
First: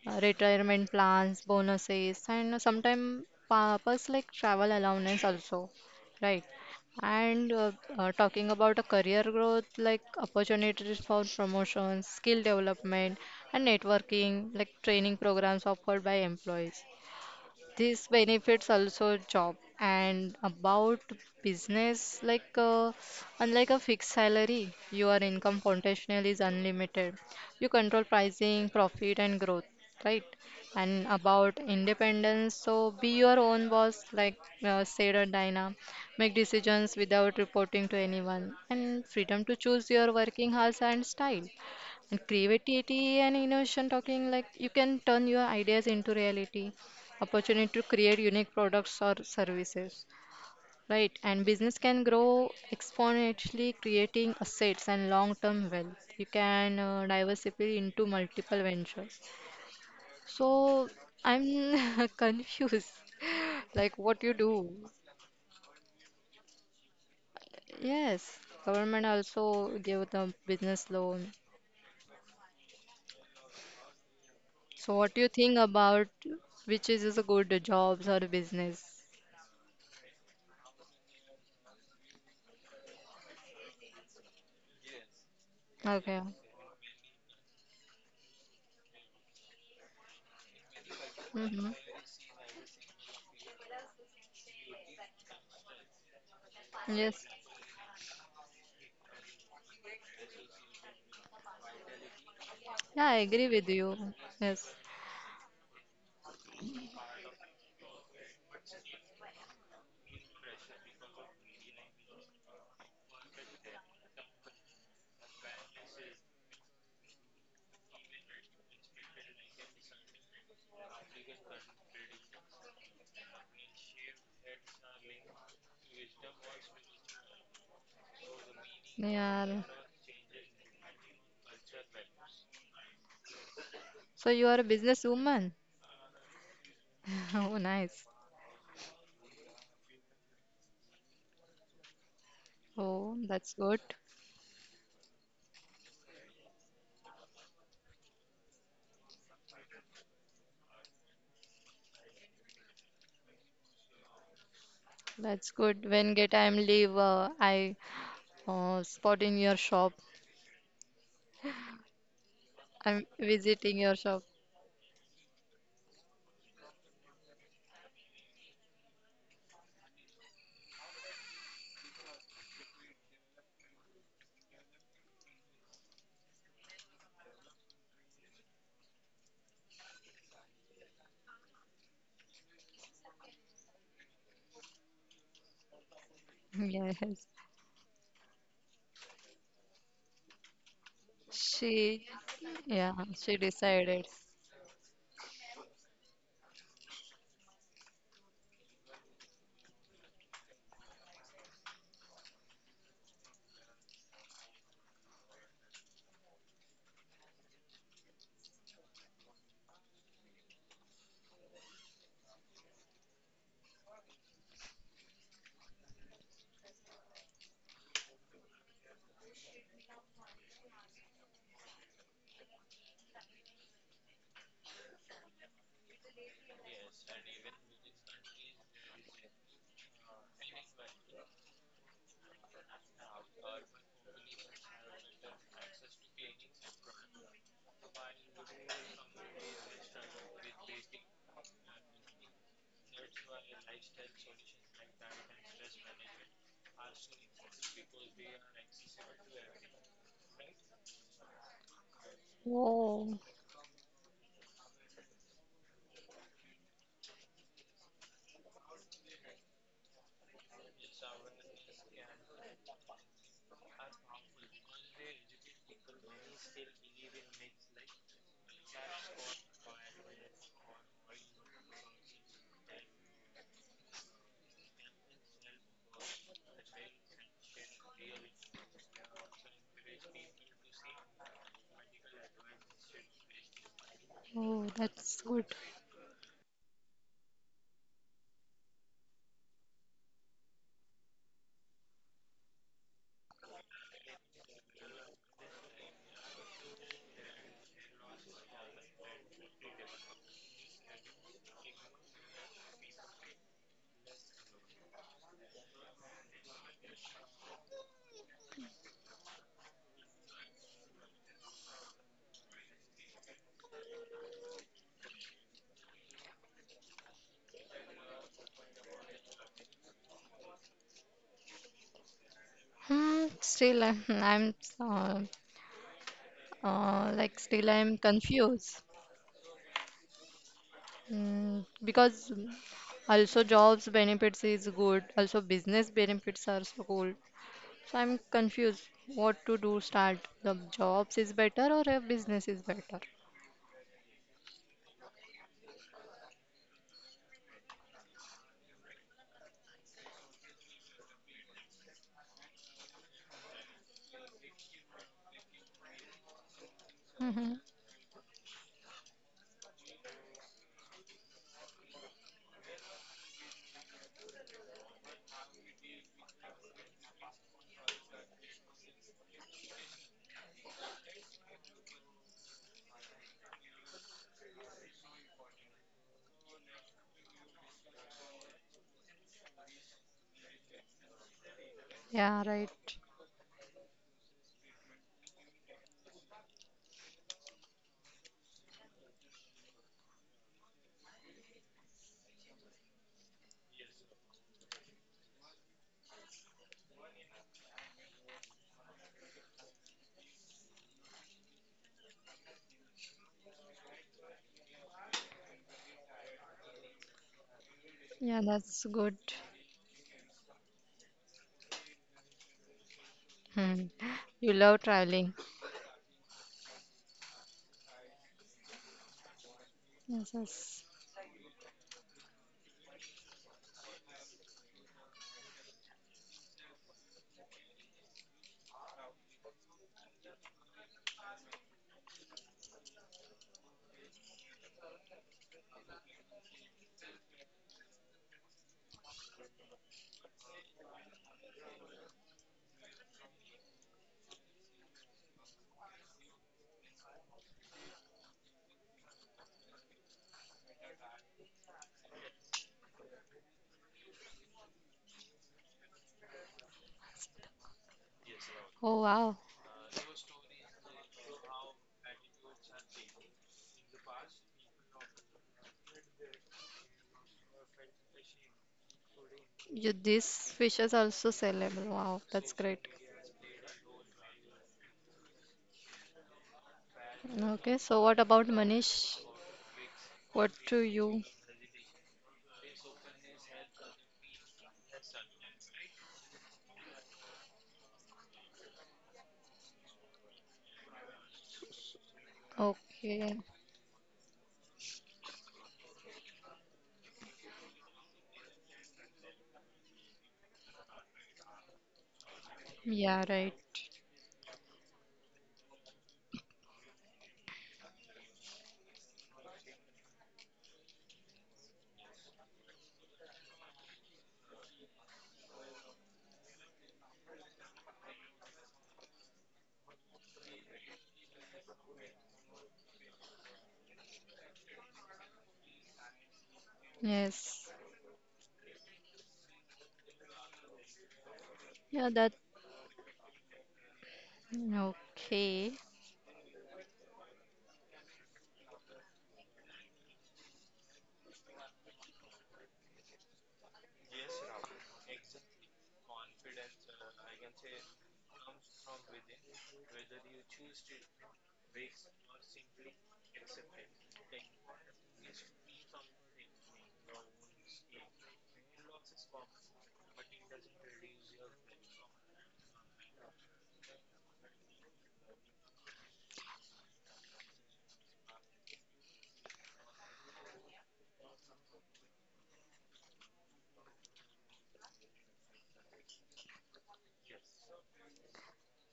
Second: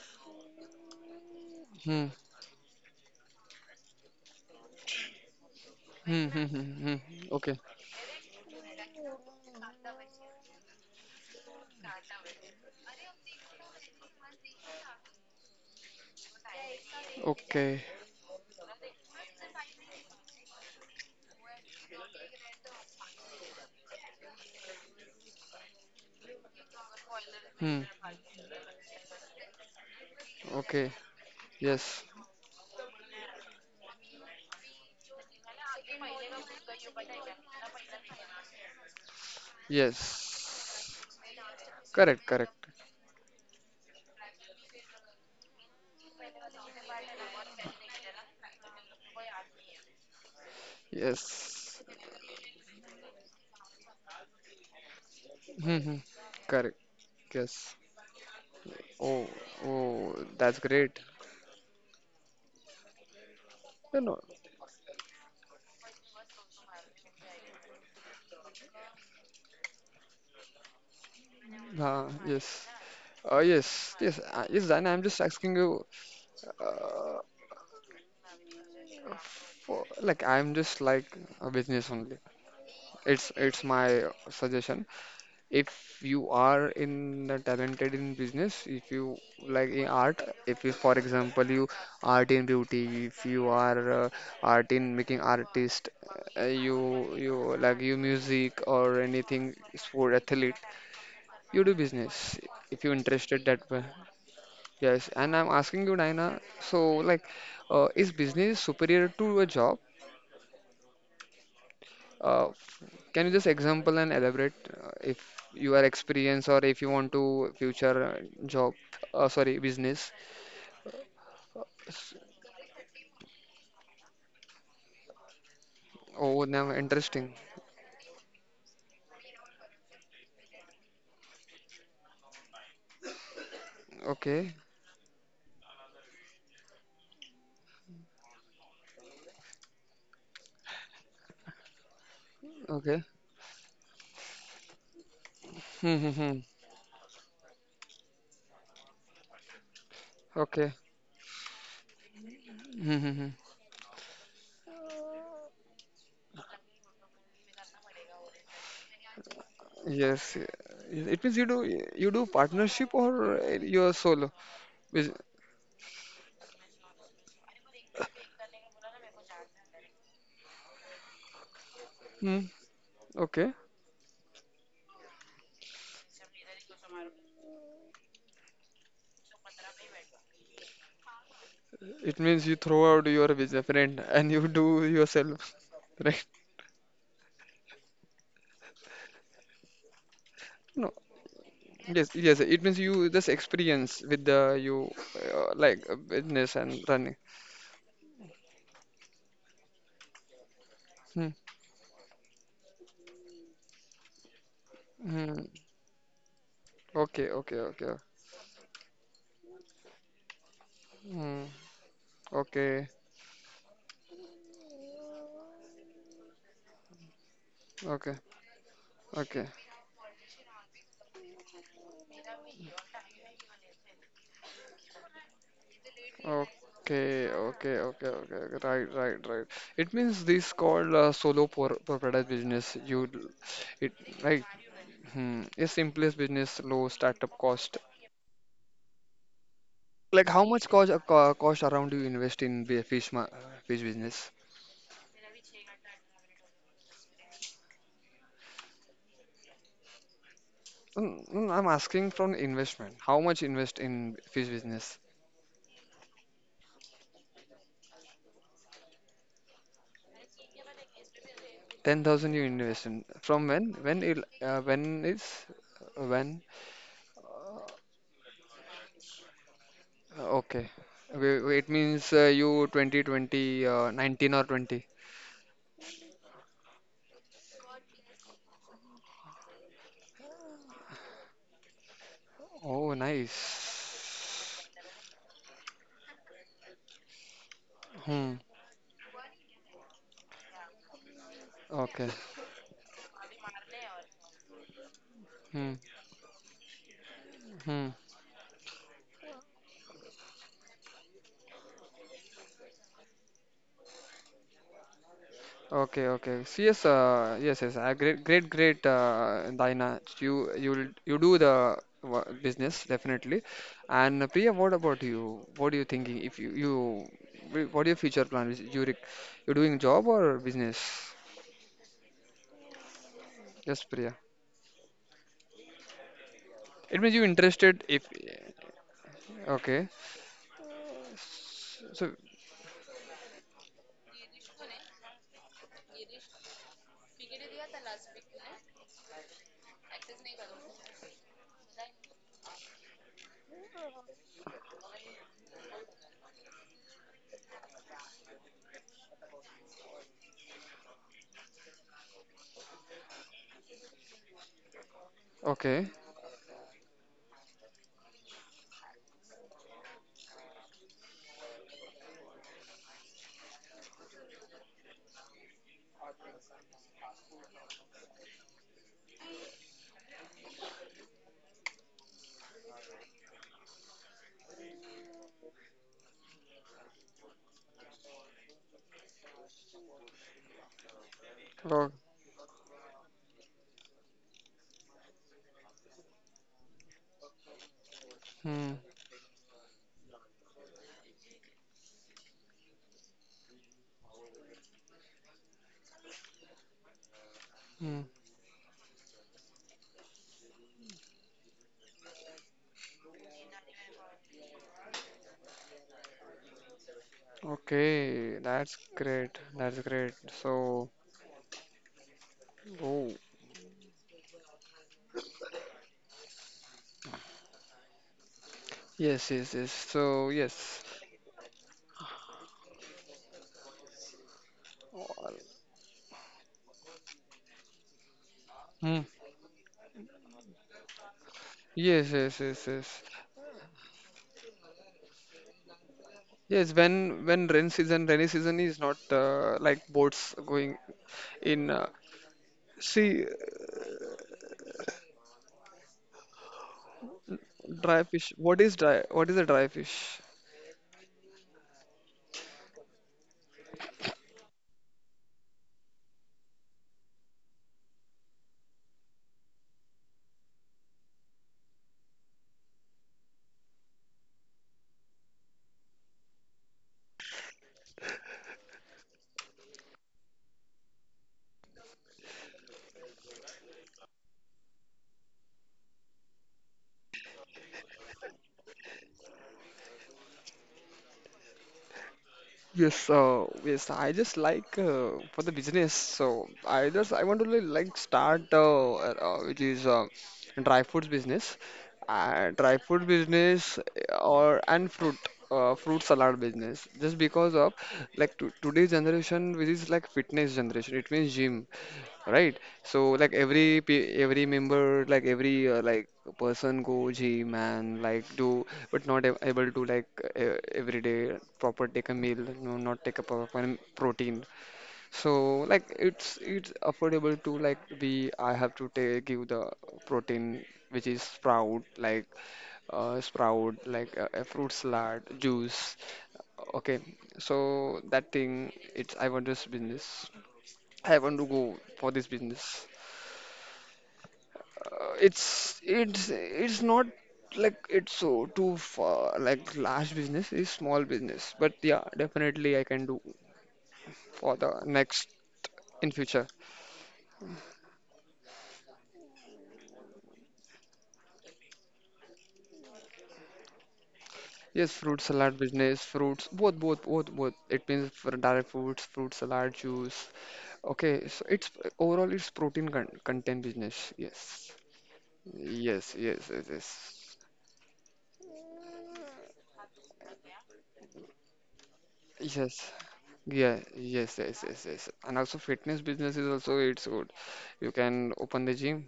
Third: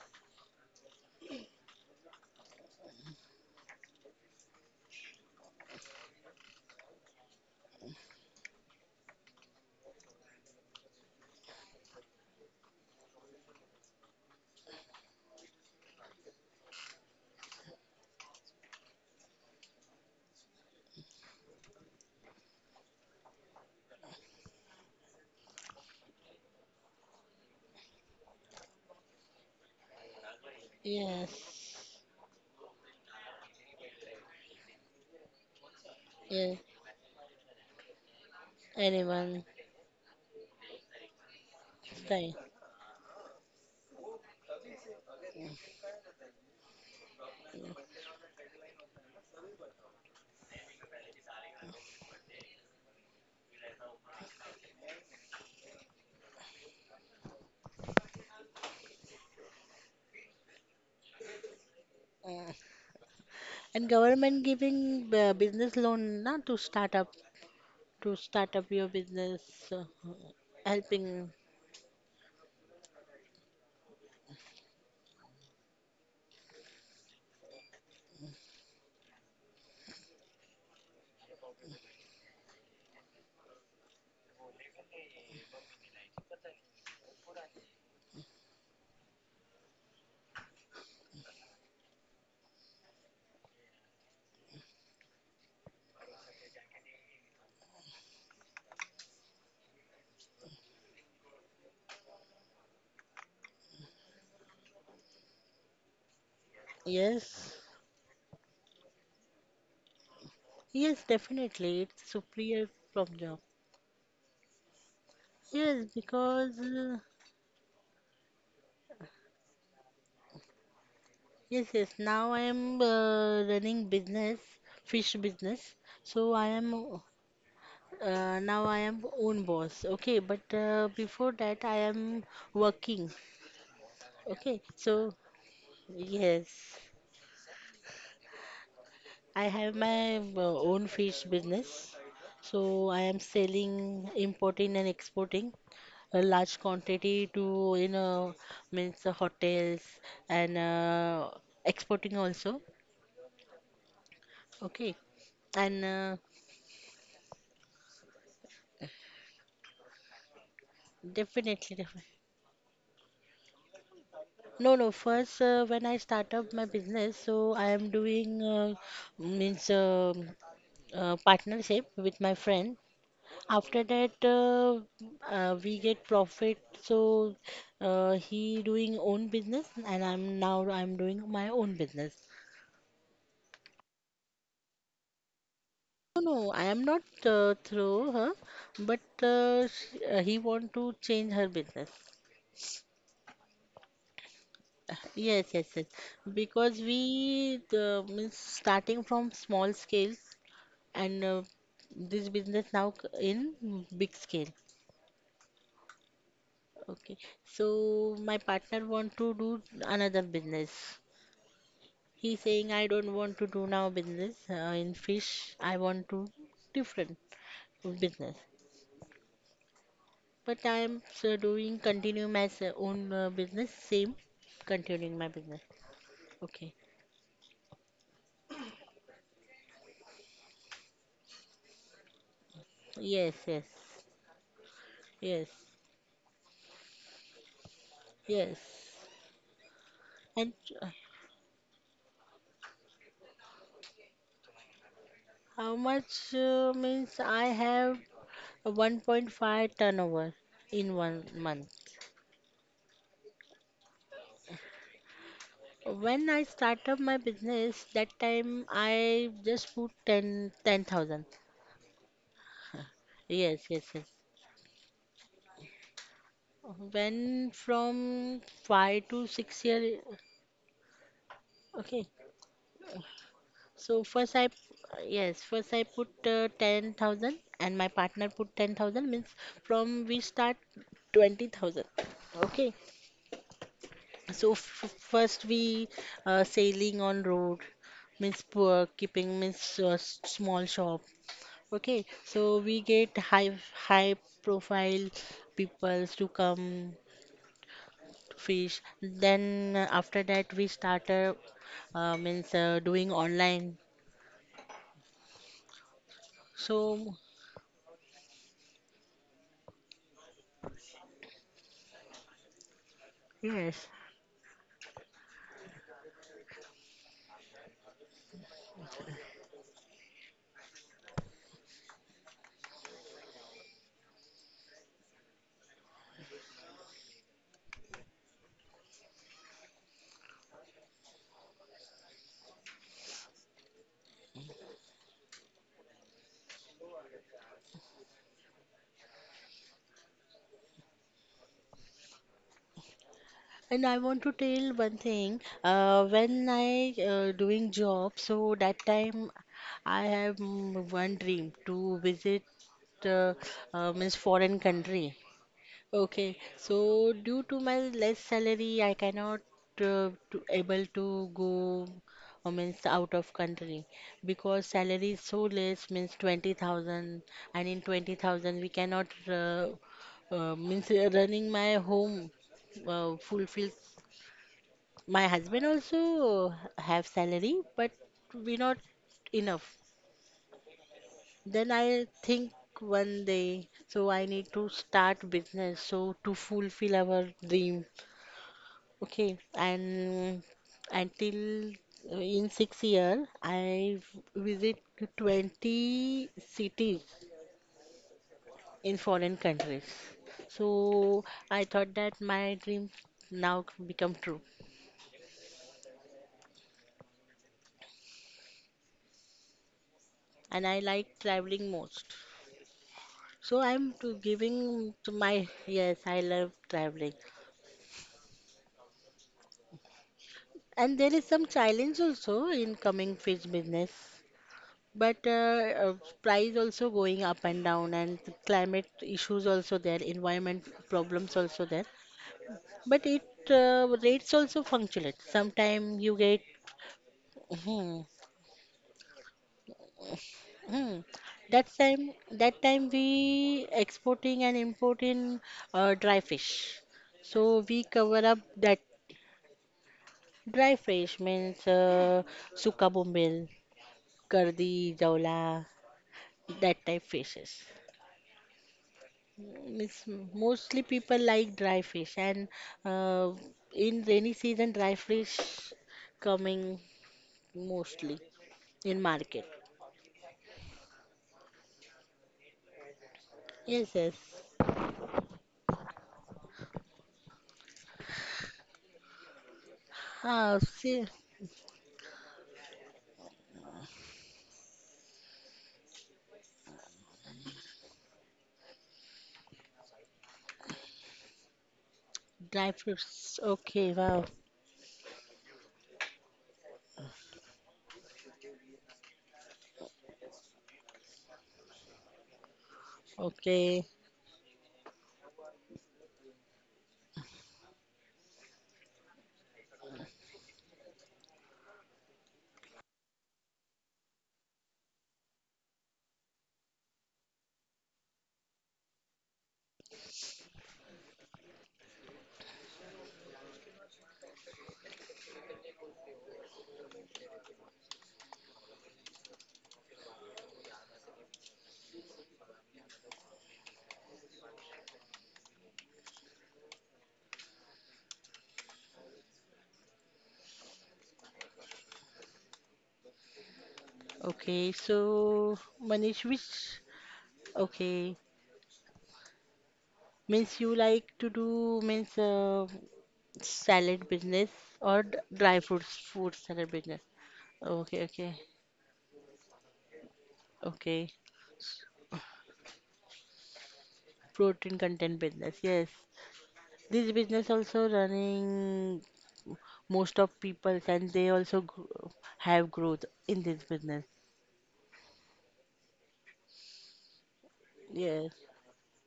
[SPEAKER 3] retirement plans,
[SPEAKER 1] Hmm.
[SPEAKER 3] bonuses, and sometimes purpose like travel allowance also,
[SPEAKER 1] Hmm.
[SPEAKER 3] right?
[SPEAKER 1] Hmm. Hmm. Hmm. Hmm.
[SPEAKER 3] And
[SPEAKER 1] Okay.
[SPEAKER 3] talking about a career growth, like opportunities for promotions, skill development, and networking, like training programs offered by employees.
[SPEAKER 1] Okay.
[SPEAKER 3] This benefits also job and about business like unlike a fixed salary, your income potential is unlimited. You
[SPEAKER 1] Hmm.
[SPEAKER 3] control pricing, profit and growth, right?
[SPEAKER 1] Okay.
[SPEAKER 3] And about
[SPEAKER 2] yes,
[SPEAKER 1] Yes.
[SPEAKER 3] independence, so be your own boss, like said Dinah. Make
[SPEAKER 2] yes,
[SPEAKER 3] decisions without reporting to anyone, and freedom
[SPEAKER 2] anyone
[SPEAKER 3] to choose your working hours
[SPEAKER 1] Yes.
[SPEAKER 3] and style. And
[SPEAKER 1] Correct.
[SPEAKER 2] time.
[SPEAKER 1] Correct.
[SPEAKER 3] creativity and innovation, talking like you can turn your ideas into reality opportunity to create unique products or services, right? And business
[SPEAKER 1] Yes.
[SPEAKER 3] can grow exponentially, creating assets and long-term
[SPEAKER 1] Hmm. Hmm.
[SPEAKER 3] wealth. You
[SPEAKER 1] Correct.
[SPEAKER 3] can diversify
[SPEAKER 1] Yes.
[SPEAKER 3] into multiple ventures.
[SPEAKER 1] Oh, oh, that's
[SPEAKER 3] So
[SPEAKER 1] great.
[SPEAKER 3] I'm confused,
[SPEAKER 2] And
[SPEAKER 1] No,
[SPEAKER 3] like
[SPEAKER 1] no.
[SPEAKER 3] what you
[SPEAKER 2] government
[SPEAKER 3] do.
[SPEAKER 2] giving business loan na to
[SPEAKER 3] Yes,
[SPEAKER 2] start up your
[SPEAKER 3] government
[SPEAKER 2] business,
[SPEAKER 3] also
[SPEAKER 2] uh,
[SPEAKER 3] give the business
[SPEAKER 2] helping.
[SPEAKER 3] loan.
[SPEAKER 1] Ah, yes. Yes, yes, yes. And
[SPEAKER 3] So
[SPEAKER 1] I'm
[SPEAKER 3] what
[SPEAKER 1] just
[SPEAKER 3] do you
[SPEAKER 1] asking
[SPEAKER 3] think
[SPEAKER 1] you,
[SPEAKER 3] about which is
[SPEAKER 1] uh,
[SPEAKER 3] is a good jobs or business?
[SPEAKER 1] for like I'm just like a business only. It's my suggestion. If
[SPEAKER 3] Okay.
[SPEAKER 1] you are in the talented in business, if you like in art, if you, for example, you
[SPEAKER 3] Mm-hmm.
[SPEAKER 1] art in beauty, if you are uh, art in making artist, you
[SPEAKER 3] Yes.
[SPEAKER 1] you like you music or anything sport athlete. You do business if you're
[SPEAKER 3] Yeah, I
[SPEAKER 1] interested
[SPEAKER 3] agree with
[SPEAKER 1] that way.
[SPEAKER 3] you. Yes.
[SPEAKER 1] Yes, and I'm asking you, Naina, so like,
[SPEAKER 2] Yes,
[SPEAKER 1] is business superior to a job?
[SPEAKER 2] yes, definitely, it's
[SPEAKER 1] Uh,
[SPEAKER 2] superior from
[SPEAKER 1] can you
[SPEAKER 2] job.
[SPEAKER 1] just example and elaborate if you are
[SPEAKER 2] Yes,
[SPEAKER 1] experienced
[SPEAKER 2] because
[SPEAKER 1] or if you want to future job, sorry, business?
[SPEAKER 2] yes, yes.
[SPEAKER 1] S-
[SPEAKER 2] Now I am running business, fish business. So
[SPEAKER 1] oh,
[SPEAKER 2] I
[SPEAKER 1] now
[SPEAKER 2] am.
[SPEAKER 1] interesting.
[SPEAKER 2] Now I am own
[SPEAKER 3] Yeah.
[SPEAKER 2] boss. Okay, but before that I am working.
[SPEAKER 3] So you
[SPEAKER 1] Okay,
[SPEAKER 2] Okay,
[SPEAKER 3] are a
[SPEAKER 2] so
[SPEAKER 3] businesswoman.
[SPEAKER 2] yes,
[SPEAKER 3] Oh, nice.
[SPEAKER 2] I have my own fish business. So I
[SPEAKER 1] okay.
[SPEAKER 2] am
[SPEAKER 3] Oh, that's good.
[SPEAKER 2] selling, importing and exporting
[SPEAKER 1] Hmm, hmm,
[SPEAKER 2] a
[SPEAKER 1] hmm.
[SPEAKER 2] large quantity, to you know means hotels and
[SPEAKER 1] Okay.
[SPEAKER 2] exporting also.
[SPEAKER 1] Hmm, hmm, hmm.
[SPEAKER 2] Okay,
[SPEAKER 3] That's
[SPEAKER 2] and
[SPEAKER 3] good. When get time leave, I spot in your shop.
[SPEAKER 1] Yes. It means
[SPEAKER 2] definitely, definitely.
[SPEAKER 1] you do partnership
[SPEAKER 3] I'm
[SPEAKER 1] or
[SPEAKER 3] visiting
[SPEAKER 1] you're
[SPEAKER 3] your shop.
[SPEAKER 1] solo?
[SPEAKER 2] No, no.
[SPEAKER 1] Bus-
[SPEAKER 2] First, when I start up my business, so I am doing means partnership with my
[SPEAKER 1] hmm.
[SPEAKER 2] friend.
[SPEAKER 1] Okay.
[SPEAKER 2] After that, we get profit. So he doing own business, and I'm now I'm doing my own business.
[SPEAKER 1] It means you throw out your business friend and you do yourself,
[SPEAKER 2] No,
[SPEAKER 1] right?
[SPEAKER 2] no, I am not
[SPEAKER 3] Yes.
[SPEAKER 2] through her, but sh he want
[SPEAKER 1] No,
[SPEAKER 2] to change her business.
[SPEAKER 3] She,
[SPEAKER 1] yes, yes. It means
[SPEAKER 3] yeah,
[SPEAKER 1] you just
[SPEAKER 3] she
[SPEAKER 1] experience
[SPEAKER 3] decided.
[SPEAKER 1] with the you
[SPEAKER 2] Yes, yes, yes.
[SPEAKER 1] like business
[SPEAKER 2] Because
[SPEAKER 1] and running.
[SPEAKER 2] we the, means starting from small scales. And
[SPEAKER 1] Hmm.
[SPEAKER 2] this business now in big scale.
[SPEAKER 1] Hmm.
[SPEAKER 2] Okay,
[SPEAKER 1] Okay. Okay. Okay.
[SPEAKER 2] so my partner want to do another business.
[SPEAKER 1] Hmm.
[SPEAKER 2] He's saying I
[SPEAKER 1] Okay.
[SPEAKER 2] don't want to do now business in fish. I want to different
[SPEAKER 1] Okay.
[SPEAKER 2] business.
[SPEAKER 1] Okay. Okay.
[SPEAKER 2] But I am so doing, continue my own business, same continuing my business. Okay.
[SPEAKER 1] Okay. Okay. Okay, okay. Right. Right. Right. It means this called solo proprietor business. You, d-
[SPEAKER 2] Yes, yes,
[SPEAKER 1] it right. Hmm.
[SPEAKER 2] yes,
[SPEAKER 1] A simplest business, low startup cost.
[SPEAKER 2] yes.
[SPEAKER 1] Like how
[SPEAKER 2] And
[SPEAKER 1] much
[SPEAKER 2] uh,
[SPEAKER 1] cost cost around you invest in the fish ma fish business?
[SPEAKER 2] how much means I have 1.5 turnover in one
[SPEAKER 1] I'm
[SPEAKER 2] month.
[SPEAKER 1] asking from investment.
[SPEAKER 3] Oh,
[SPEAKER 1] How much invest in fish business?
[SPEAKER 2] When I start up my business, that time I just put 10 10,000.
[SPEAKER 1] 10,000 you invest in. From
[SPEAKER 2] Yes,
[SPEAKER 1] when?
[SPEAKER 2] yes,
[SPEAKER 1] When
[SPEAKER 2] yes.
[SPEAKER 1] it when is when?
[SPEAKER 2] When from 5 to 6 year,
[SPEAKER 1] Okay. Wait, wait, it
[SPEAKER 2] okay.
[SPEAKER 1] means you 2020
[SPEAKER 2] So
[SPEAKER 1] 19
[SPEAKER 2] first
[SPEAKER 1] or
[SPEAKER 2] I,
[SPEAKER 1] 20.
[SPEAKER 2] yes, first I put 10,000 and my partner put 10,000, means from we start 20,000. Okay,
[SPEAKER 1] Oh, nice.
[SPEAKER 2] so f
[SPEAKER 3] oh, that's
[SPEAKER 2] first
[SPEAKER 3] good.
[SPEAKER 2] we sailing on road,
[SPEAKER 1] Hmm.
[SPEAKER 2] means poor keeping means small shop, okay.
[SPEAKER 1] Okay.
[SPEAKER 2] So we get high high profile
[SPEAKER 1] Hmm.
[SPEAKER 2] peoples to come
[SPEAKER 1] Hmm.
[SPEAKER 2] to fish. Then after that we started means doing online.
[SPEAKER 1] Okay, okay. So, yes,
[SPEAKER 2] So
[SPEAKER 1] yes, yes. Great, great, great, Dina. You do the business definitely.
[SPEAKER 2] yes.
[SPEAKER 1] And Priya, what about you? What are you thinking? If you, you, wh- what are your future plans? You, rec- you're doing job or business?
[SPEAKER 3] Hmm, still,
[SPEAKER 1] Yes,
[SPEAKER 3] I'm,
[SPEAKER 1] Priya.
[SPEAKER 3] I'm uh,
[SPEAKER 1] It means you
[SPEAKER 3] like still
[SPEAKER 1] interested
[SPEAKER 3] I'm
[SPEAKER 1] if,
[SPEAKER 3] confused.
[SPEAKER 1] okay.
[SPEAKER 3] Mm,
[SPEAKER 1] S- so,
[SPEAKER 3] because also, jobs benefits is good. Also, business benefits are so cool. So I'm confused what to do start. The jobs is better or a business is better?
[SPEAKER 2] And I want to tell one thing. When I doing job, so that time I have one dream to visit uh, means foreign country.
[SPEAKER 1] okay.
[SPEAKER 2] Okay, so due to
[SPEAKER 3] Hmm.
[SPEAKER 2] my less salary, I cannot to able to go means out of country, because salary is so less, means 20,000. And in 20,000 we cannot means running my home fulfills. My husband also have salary, but we not enough. Then
[SPEAKER 1] Oh,
[SPEAKER 2] I
[SPEAKER 3] Yeah,
[SPEAKER 2] think
[SPEAKER 3] right.
[SPEAKER 2] one day so I need to start business so to fulfill our dream.
[SPEAKER 1] hmm,
[SPEAKER 2] Okay, and until in 6 year, I visit 20 cities
[SPEAKER 1] hmm.
[SPEAKER 2] in foreign countries. So I thought that my dream now become true.
[SPEAKER 1] Okay,
[SPEAKER 3] Yeah,
[SPEAKER 1] that's
[SPEAKER 3] that's good.
[SPEAKER 1] great. That's great.
[SPEAKER 2] And I
[SPEAKER 1] So,
[SPEAKER 2] like traveling most.
[SPEAKER 1] oh,
[SPEAKER 2] So I'm
[SPEAKER 3] Hmm.
[SPEAKER 2] to
[SPEAKER 3] You love
[SPEAKER 2] giving to
[SPEAKER 3] traveling.
[SPEAKER 2] my, yes, I love traveling.
[SPEAKER 1] yes, yes, yes. So,
[SPEAKER 3] Yes,
[SPEAKER 1] yes.
[SPEAKER 3] yes.
[SPEAKER 2] And there is some challenge also in coming fish business. But price also going up and down, and the climate
[SPEAKER 1] Mm.
[SPEAKER 2] issues also there, environment problems also there.
[SPEAKER 1] Yes, yes, yes, yes.
[SPEAKER 2] But it rates also fluctuate. Sometime you get.
[SPEAKER 1] Yes, when rain
[SPEAKER 2] Hmm,
[SPEAKER 1] season, rainy season is not like boats going
[SPEAKER 2] hmm. That
[SPEAKER 1] in.
[SPEAKER 2] time that time
[SPEAKER 1] See,
[SPEAKER 2] we exporting and importing dry fish, so we
[SPEAKER 1] dry
[SPEAKER 2] cover
[SPEAKER 1] fish.
[SPEAKER 2] up
[SPEAKER 1] What is
[SPEAKER 2] that
[SPEAKER 1] dry? What is a dry fish?
[SPEAKER 2] dry fish, means suka bombel, kardi, jawla, that type fishes.
[SPEAKER 3] Oh wow.
[SPEAKER 2] It's mostly people like dry fish. And uh, in rainy season, dry fish coming mostly in market.
[SPEAKER 3] You this fish is also sellable. Wow, that's great.
[SPEAKER 2] Yes, yes.
[SPEAKER 3] Okay, so what about Manish?
[SPEAKER 2] Ah,
[SPEAKER 3] What do
[SPEAKER 2] see,
[SPEAKER 3] you?
[SPEAKER 1] Yes, yes. I just like for the business. So I just I want to like start, which is dry foods business,
[SPEAKER 2] dry
[SPEAKER 1] dry food
[SPEAKER 2] fish.
[SPEAKER 3] Okay.
[SPEAKER 1] business,
[SPEAKER 2] Okay, wow.
[SPEAKER 1] or and fruit, fruit salad business. Just because of like to today's generation which is like fitness generation it means gym, right? So like
[SPEAKER 3] Yeah, right.
[SPEAKER 1] every
[SPEAKER 2] Okay,
[SPEAKER 1] every member like every like person go gym and like do but not able to like every day proper take a meal, no not take a proper protein. So like it's affordable to like we I have to take give the protein which is sprout like a fruit salad juice. Okay,
[SPEAKER 3] Yes.
[SPEAKER 1] so that thing it's I want this business. I want to go for
[SPEAKER 3] Yeah,
[SPEAKER 1] this
[SPEAKER 3] that
[SPEAKER 1] business.
[SPEAKER 3] okay.
[SPEAKER 1] It's not like it's so too far like large business is small business but yeah definitely I can do for
[SPEAKER 2] okay.
[SPEAKER 1] the next
[SPEAKER 2] So,
[SPEAKER 1] in
[SPEAKER 2] Manish,
[SPEAKER 1] future.
[SPEAKER 2] which? Okay, means you like to do, means salad business
[SPEAKER 1] Yes,
[SPEAKER 2] or
[SPEAKER 1] fruit salad
[SPEAKER 2] dry fruits
[SPEAKER 1] business,
[SPEAKER 2] food
[SPEAKER 1] fruits,
[SPEAKER 2] salad
[SPEAKER 1] both,
[SPEAKER 2] business?
[SPEAKER 1] both, both, both. It
[SPEAKER 2] Okay,
[SPEAKER 1] means for
[SPEAKER 2] okay,
[SPEAKER 1] direct foods, fruit salad, juice.
[SPEAKER 2] okay.
[SPEAKER 1] Okay, so it's overall it's protein con content business. Yes,
[SPEAKER 2] Protein content business. Yes.
[SPEAKER 1] yes, yes, yes, yes,
[SPEAKER 2] This business also running most of people, and they also have
[SPEAKER 1] yes,
[SPEAKER 2] growth in this
[SPEAKER 1] yeah,
[SPEAKER 2] business.
[SPEAKER 1] yes, yes, yes, yes. And also fitness business is also it's good. You can
[SPEAKER 2] Yes.
[SPEAKER 1] open the gym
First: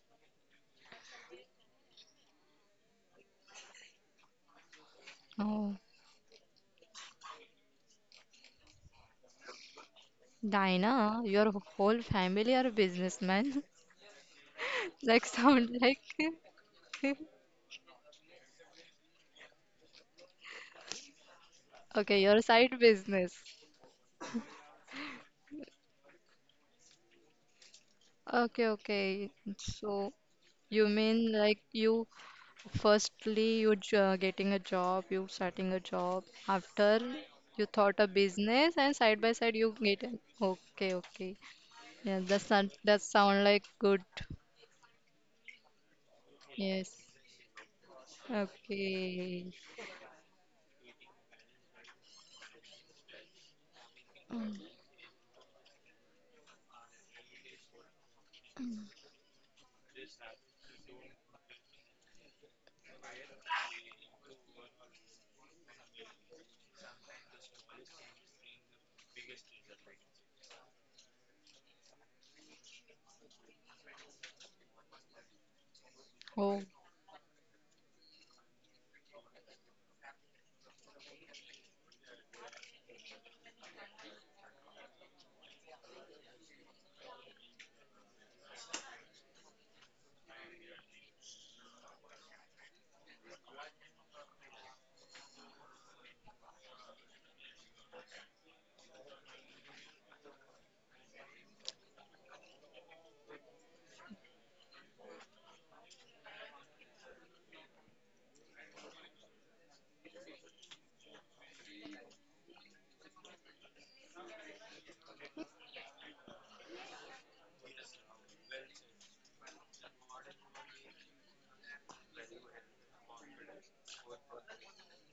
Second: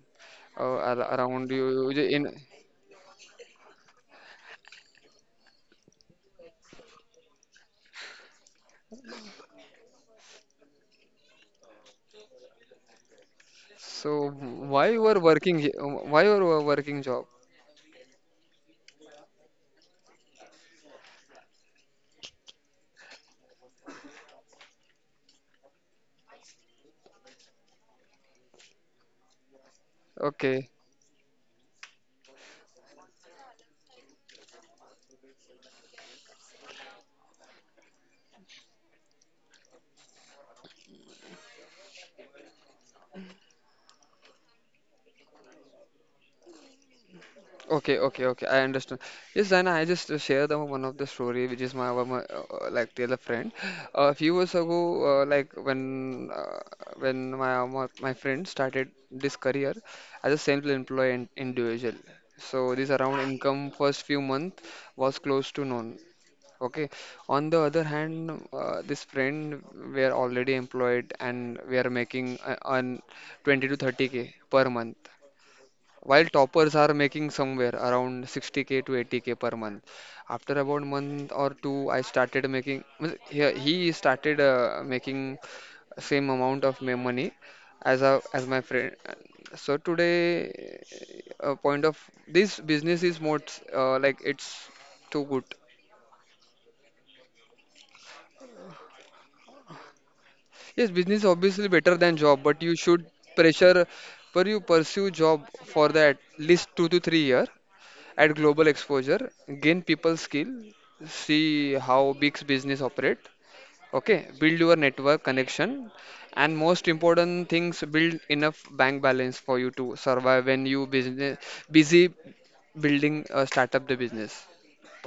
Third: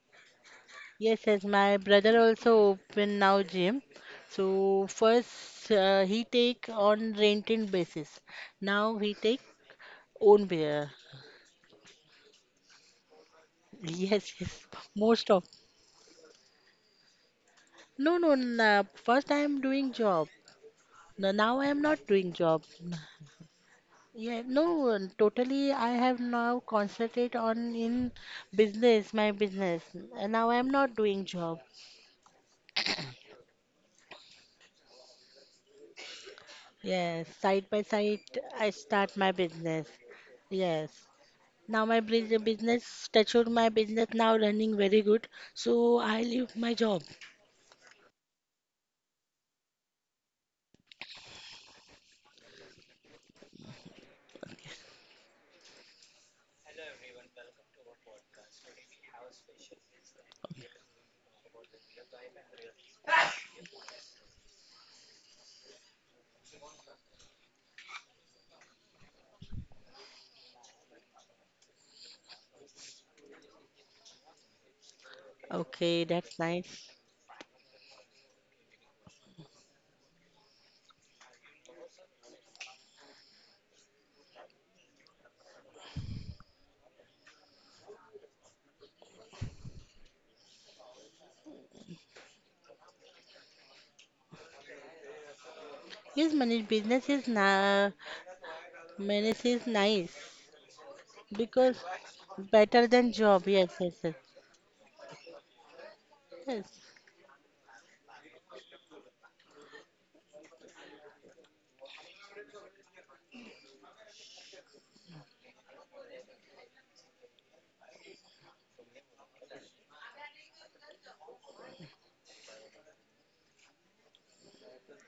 [SPEAKER 2] Yes, yes,
[SPEAKER 1] around
[SPEAKER 2] my
[SPEAKER 1] you you
[SPEAKER 2] brother
[SPEAKER 1] in.
[SPEAKER 2] also open now gym. So first
[SPEAKER 3] Oh,
[SPEAKER 2] he take on rented basis. Now he take own beer.
[SPEAKER 3] Dinah, your whole family are businessmen.
[SPEAKER 1] So
[SPEAKER 2] Yes, yes,
[SPEAKER 1] why you are
[SPEAKER 3] Like
[SPEAKER 2] most of.
[SPEAKER 1] working?
[SPEAKER 3] sound like
[SPEAKER 1] Why you are working job?
[SPEAKER 2] No, no, no. First I am doing job. No, now I am not
[SPEAKER 3] okay,
[SPEAKER 2] doing
[SPEAKER 3] your
[SPEAKER 2] job.
[SPEAKER 3] side business.
[SPEAKER 2] Yeah, no, totally. I have now concentrate on in
[SPEAKER 3] Okay,
[SPEAKER 2] business,
[SPEAKER 3] okay.
[SPEAKER 2] my business.
[SPEAKER 3] So
[SPEAKER 2] And now
[SPEAKER 1] Okay.
[SPEAKER 2] I'm
[SPEAKER 3] you
[SPEAKER 2] not doing
[SPEAKER 3] mean
[SPEAKER 2] job.
[SPEAKER 3] like you firstly getting a job, you starting a job. After
[SPEAKER 2] Yes,
[SPEAKER 3] you
[SPEAKER 2] side by
[SPEAKER 3] thought a
[SPEAKER 2] side, I
[SPEAKER 3] business and side
[SPEAKER 2] start
[SPEAKER 3] by
[SPEAKER 2] my
[SPEAKER 3] side you
[SPEAKER 2] business.
[SPEAKER 3] get okay,
[SPEAKER 2] Yes.
[SPEAKER 3] okay.
[SPEAKER 2] Now my
[SPEAKER 3] Yeah, that sound
[SPEAKER 2] business,
[SPEAKER 3] that sound
[SPEAKER 2] stature
[SPEAKER 3] like
[SPEAKER 2] my
[SPEAKER 3] good.
[SPEAKER 2] business now running very good. So I leave my
[SPEAKER 3] Yes.
[SPEAKER 2] job.
[SPEAKER 1] Okay, okay, okay. I understand.
[SPEAKER 3] Okay.
[SPEAKER 1] Yes, Zaina, I just share the one of the story, which is my, one of my like the other friend. A few
[SPEAKER 3] Mm.
[SPEAKER 1] years ago, like when my friend started this career as a self-employed individual. So this around income first few month was close to none. Okay. On the other hand, this friend were already employed and we are making on 20 to 30K per month
[SPEAKER 2] Okay,
[SPEAKER 1] while
[SPEAKER 2] that's
[SPEAKER 3] Oh,
[SPEAKER 1] toppers
[SPEAKER 2] nice.
[SPEAKER 1] are making somewhere around 60K to 80K per month. After about month or two I started making well, he started making same amount of money as a as my friend. So today a point of this business is more, like it's too good.
[SPEAKER 2] Yes, manage business is na business is nice
[SPEAKER 1] Yes, business obviously
[SPEAKER 2] because
[SPEAKER 1] better than job, but you
[SPEAKER 2] better than
[SPEAKER 1] should
[SPEAKER 2] job. Yes,
[SPEAKER 1] pressure
[SPEAKER 2] yes, yes,
[SPEAKER 1] but you pursue job for that least two
[SPEAKER 2] yes,
[SPEAKER 1] to three year at global exposure, gain people skill, see how big business operate, okay, build your network connection, and most important things, build enough bank balance for you to survive when you business busy building a startup the business.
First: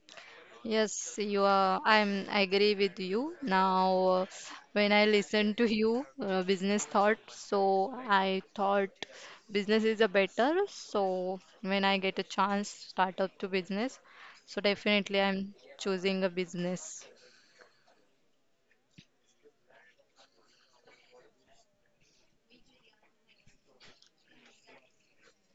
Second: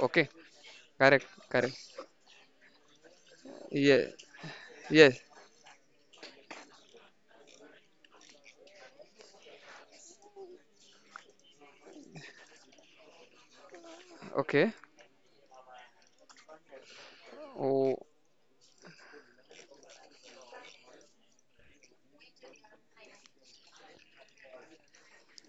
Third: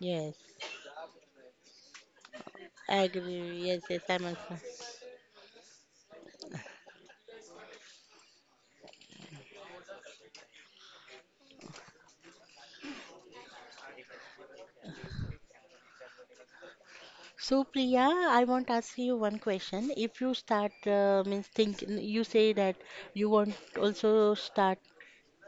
[SPEAKER 1] Okay,
[SPEAKER 3] yes,
[SPEAKER 1] correct,
[SPEAKER 3] you
[SPEAKER 1] correct.
[SPEAKER 3] are. I agree with
[SPEAKER 2] I
[SPEAKER 3] you.
[SPEAKER 2] agree. Yes,
[SPEAKER 3] Now,
[SPEAKER 2] yes,
[SPEAKER 1] Yeah,
[SPEAKER 3] uh,
[SPEAKER 2] I'm also.
[SPEAKER 3] when I
[SPEAKER 1] yes,
[SPEAKER 3] listen to you, business thought, so I thought business is a better. So when I get a chance, start up to business. So
[SPEAKER 1] okay.
[SPEAKER 3] definitely, I'm choosing a business.
[SPEAKER 2] So,
[SPEAKER 1] Oh,
[SPEAKER 2] Priya, I want to ask you one question. If you start, means think, you say that you want also start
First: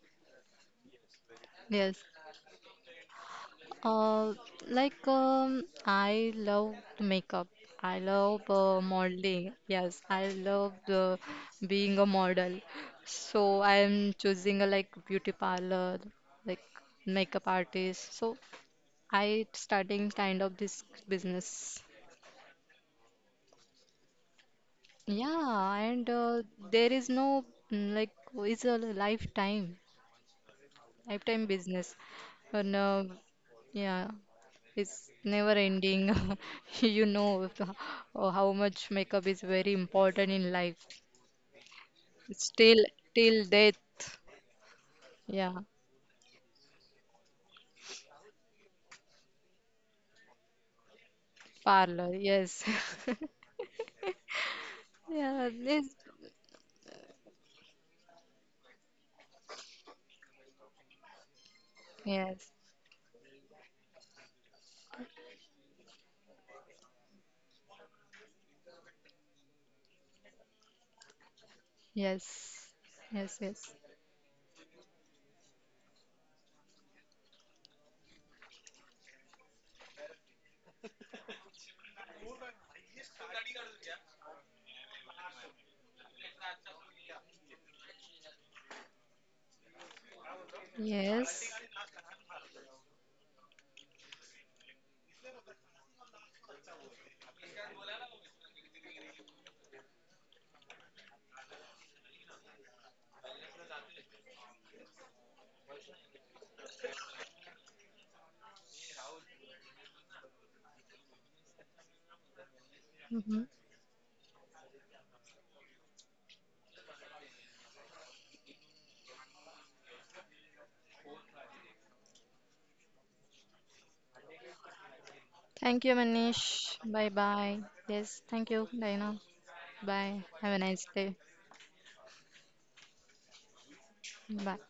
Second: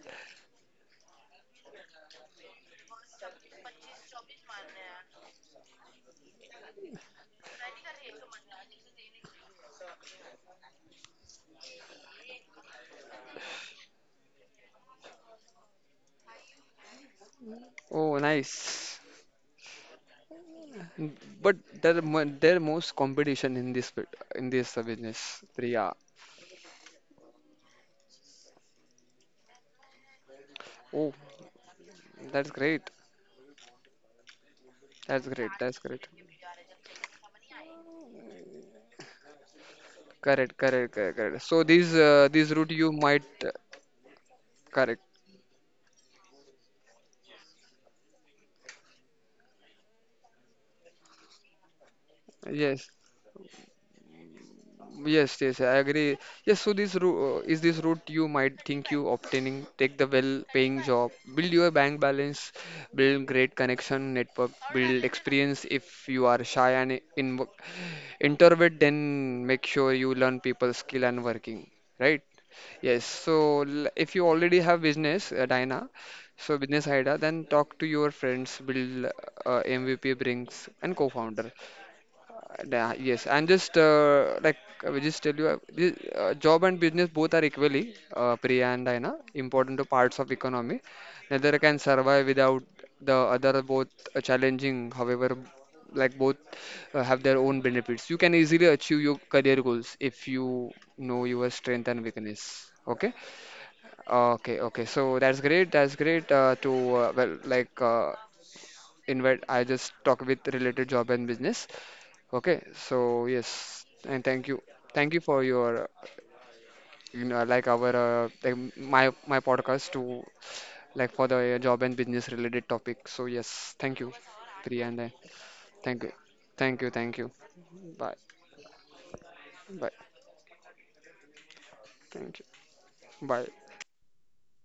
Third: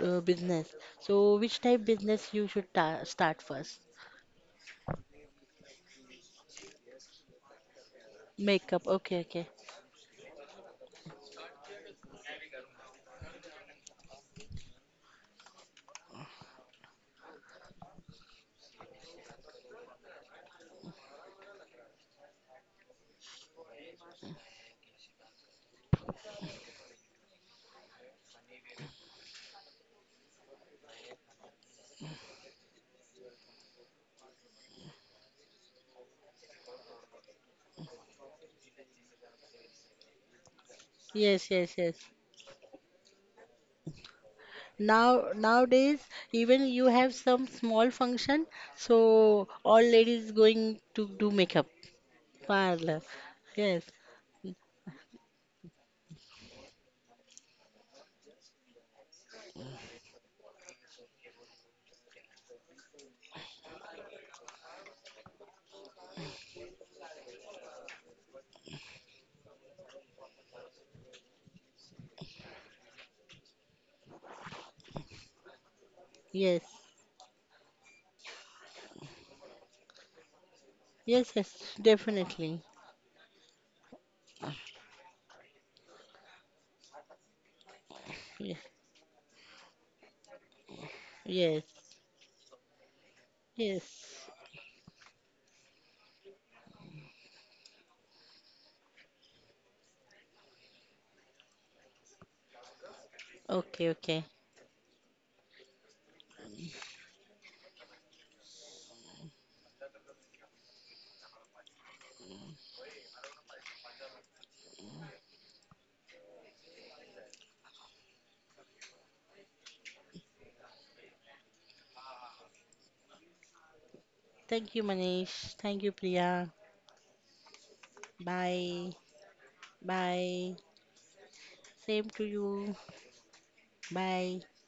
[SPEAKER 2] business. So, which type
[SPEAKER 3] Yes.
[SPEAKER 2] business you should ta start first?
[SPEAKER 3] Uh, like I love makeup. I love
[SPEAKER 2] Makeup. Okay, okay.
[SPEAKER 3] modeling. Yes, I love the being a model. So I am choosing a like beauty parlor, like makeup artist.
[SPEAKER 1] oh,
[SPEAKER 3] So
[SPEAKER 1] nice.
[SPEAKER 3] I starting kind of this
[SPEAKER 1] N- but
[SPEAKER 3] business.
[SPEAKER 1] there are there are most competition in this bit in this business,
[SPEAKER 3] Yeah,
[SPEAKER 1] Priya.
[SPEAKER 3] and there is no like is a lifetime.
[SPEAKER 1] Oh,
[SPEAKER 3] Lifetime business.
[SPEAKER 1] that's
[SPEAKER 3] And
[SPEAKER 1] great.
[SPEAKER 3] No, yeah, it's
[SPEAKER 1] That's
[SPEAKER 3] never
[SPEAKER 1] great. That's
[SPEAKER 3] ending.
[SPEAKER 1] great.
[SPEAKER 3] You know oh, how much makeup is very important in
[SPEAKER 1] Correct,
[SPEAKER 3] life.
[SPEAKER 1] correct, correct, correct.
[SPEAKER 2] Yes,
[SPEAKER 1] So
[SPEAKER 2] yes, yes.
[SPEAKER 1] these route
[SPEAKER 3] Still,
[SPEAKER 1] you
[SPEAKER 3] till
[SPEAKER 1] might
[SPEAKER 3] till death.
[SPEAKER 1] correct.
[SPEAKER 2] Now,
[SPEAKER 3] Yeah,
[SPEAKER 2] nowadays, even you have some small function, so all ladies going to do makeup
[SPEAKER 3] parlor. Yes.
[SPEAKER 1] Yes,
[SPEAKER 2] parlor. Yes,
[SPEAKER 1] yes,
[SPEAKER 3] Yeah,
[SPEAKER 1] yes, I
[SPEAKER 3] this.
[SPEAKER 1] agree. Yes, so this route is this route you might think you obtaining. Take the well-paying job, build your bank
[SPEAKER 3] Yes,
[SPEAKER 1] balance, build great connection network, build experience. If you are shy and in introvert, then make sure you learn people skill and working, right?
[SPEAKER 3] yes,
[SPEAKER 1] Yes.
[SPEAKER 3] yes,
[SPEAKER 1] So
[SPEAKER 3] yes,
[SPEAKER 1] if you already have business, Dina, so
[SPEAKER 2] yes,
[SPEAKER 1] business idea, then talk to your friends, build MVP brings and
[SPEAKER 2] yes,
[SPEAKER 1] co-founder.
[SPEAKER 2] yes, definitely.
[SPEAKER 1] Yeah, yes, and just like I will just tell you, this, job and business both are equally,
[SPEAKER 2] Yes,
[SPEAKER 1] Priya and Diana, important to parts of economy.
[SPEAKER 3] yes.
[SPEAKER 1] Neither
[SPEAKER 2] yes.
[SPEAKER 1] can survive without the other both
[SPEAKER 2] Yes.
[SPEAKER 1] challenging. However, like both have their own benefits. You can easily achieve your career goals if you know your strength and weakness. Okay.
[SPEAKER 2] Okay, okay.
[SPEAKER 1] Okay, okay. So that's great. That's great to well, like invite. I just talk with related job and business. Okay, so
[SPEAKER 3] Hmm.
[SPEAKER 1] yes, and thank you for your, you know, like our like my my podcast to like for the job and business related topic. So yes, thank you,
[SPEAKER 2] Thank you,
[SPEAKER 1] Priya, and
[SPEAKER 2] Manish. Thank
[SPEAKER 3] Thank you,
[SPEAKER 2] you,
[SPEAKER 1] thank you,
[SPEAKER 2] Priya.
[SPEAKER 3] Manish.
[SPEAKER 1] thank you,
[SPEAKER 3] Bye
[SPEAKER 1] thank you.
[SPEAKER 3] bye.
[SPEAKER 1] Bye,
[SPEAKER 3] Yes, thank you,
[SPEAKER 2] Bye.
[SPEAKER 3] Diana.
[SPEAKER 1] bye,
[SPEAKER 3] Bye. Have a
[SPEAKER 2] Bye.
[SPEAKER 3] nice day.
[SPEAKER 2] Same to
[SPEAKER 1] thank
[SPEAKER 2] you.
[SPEAKER 1] you, bye.
[SPEAKER 2] Bye.
[SPEAKER 3] Bye.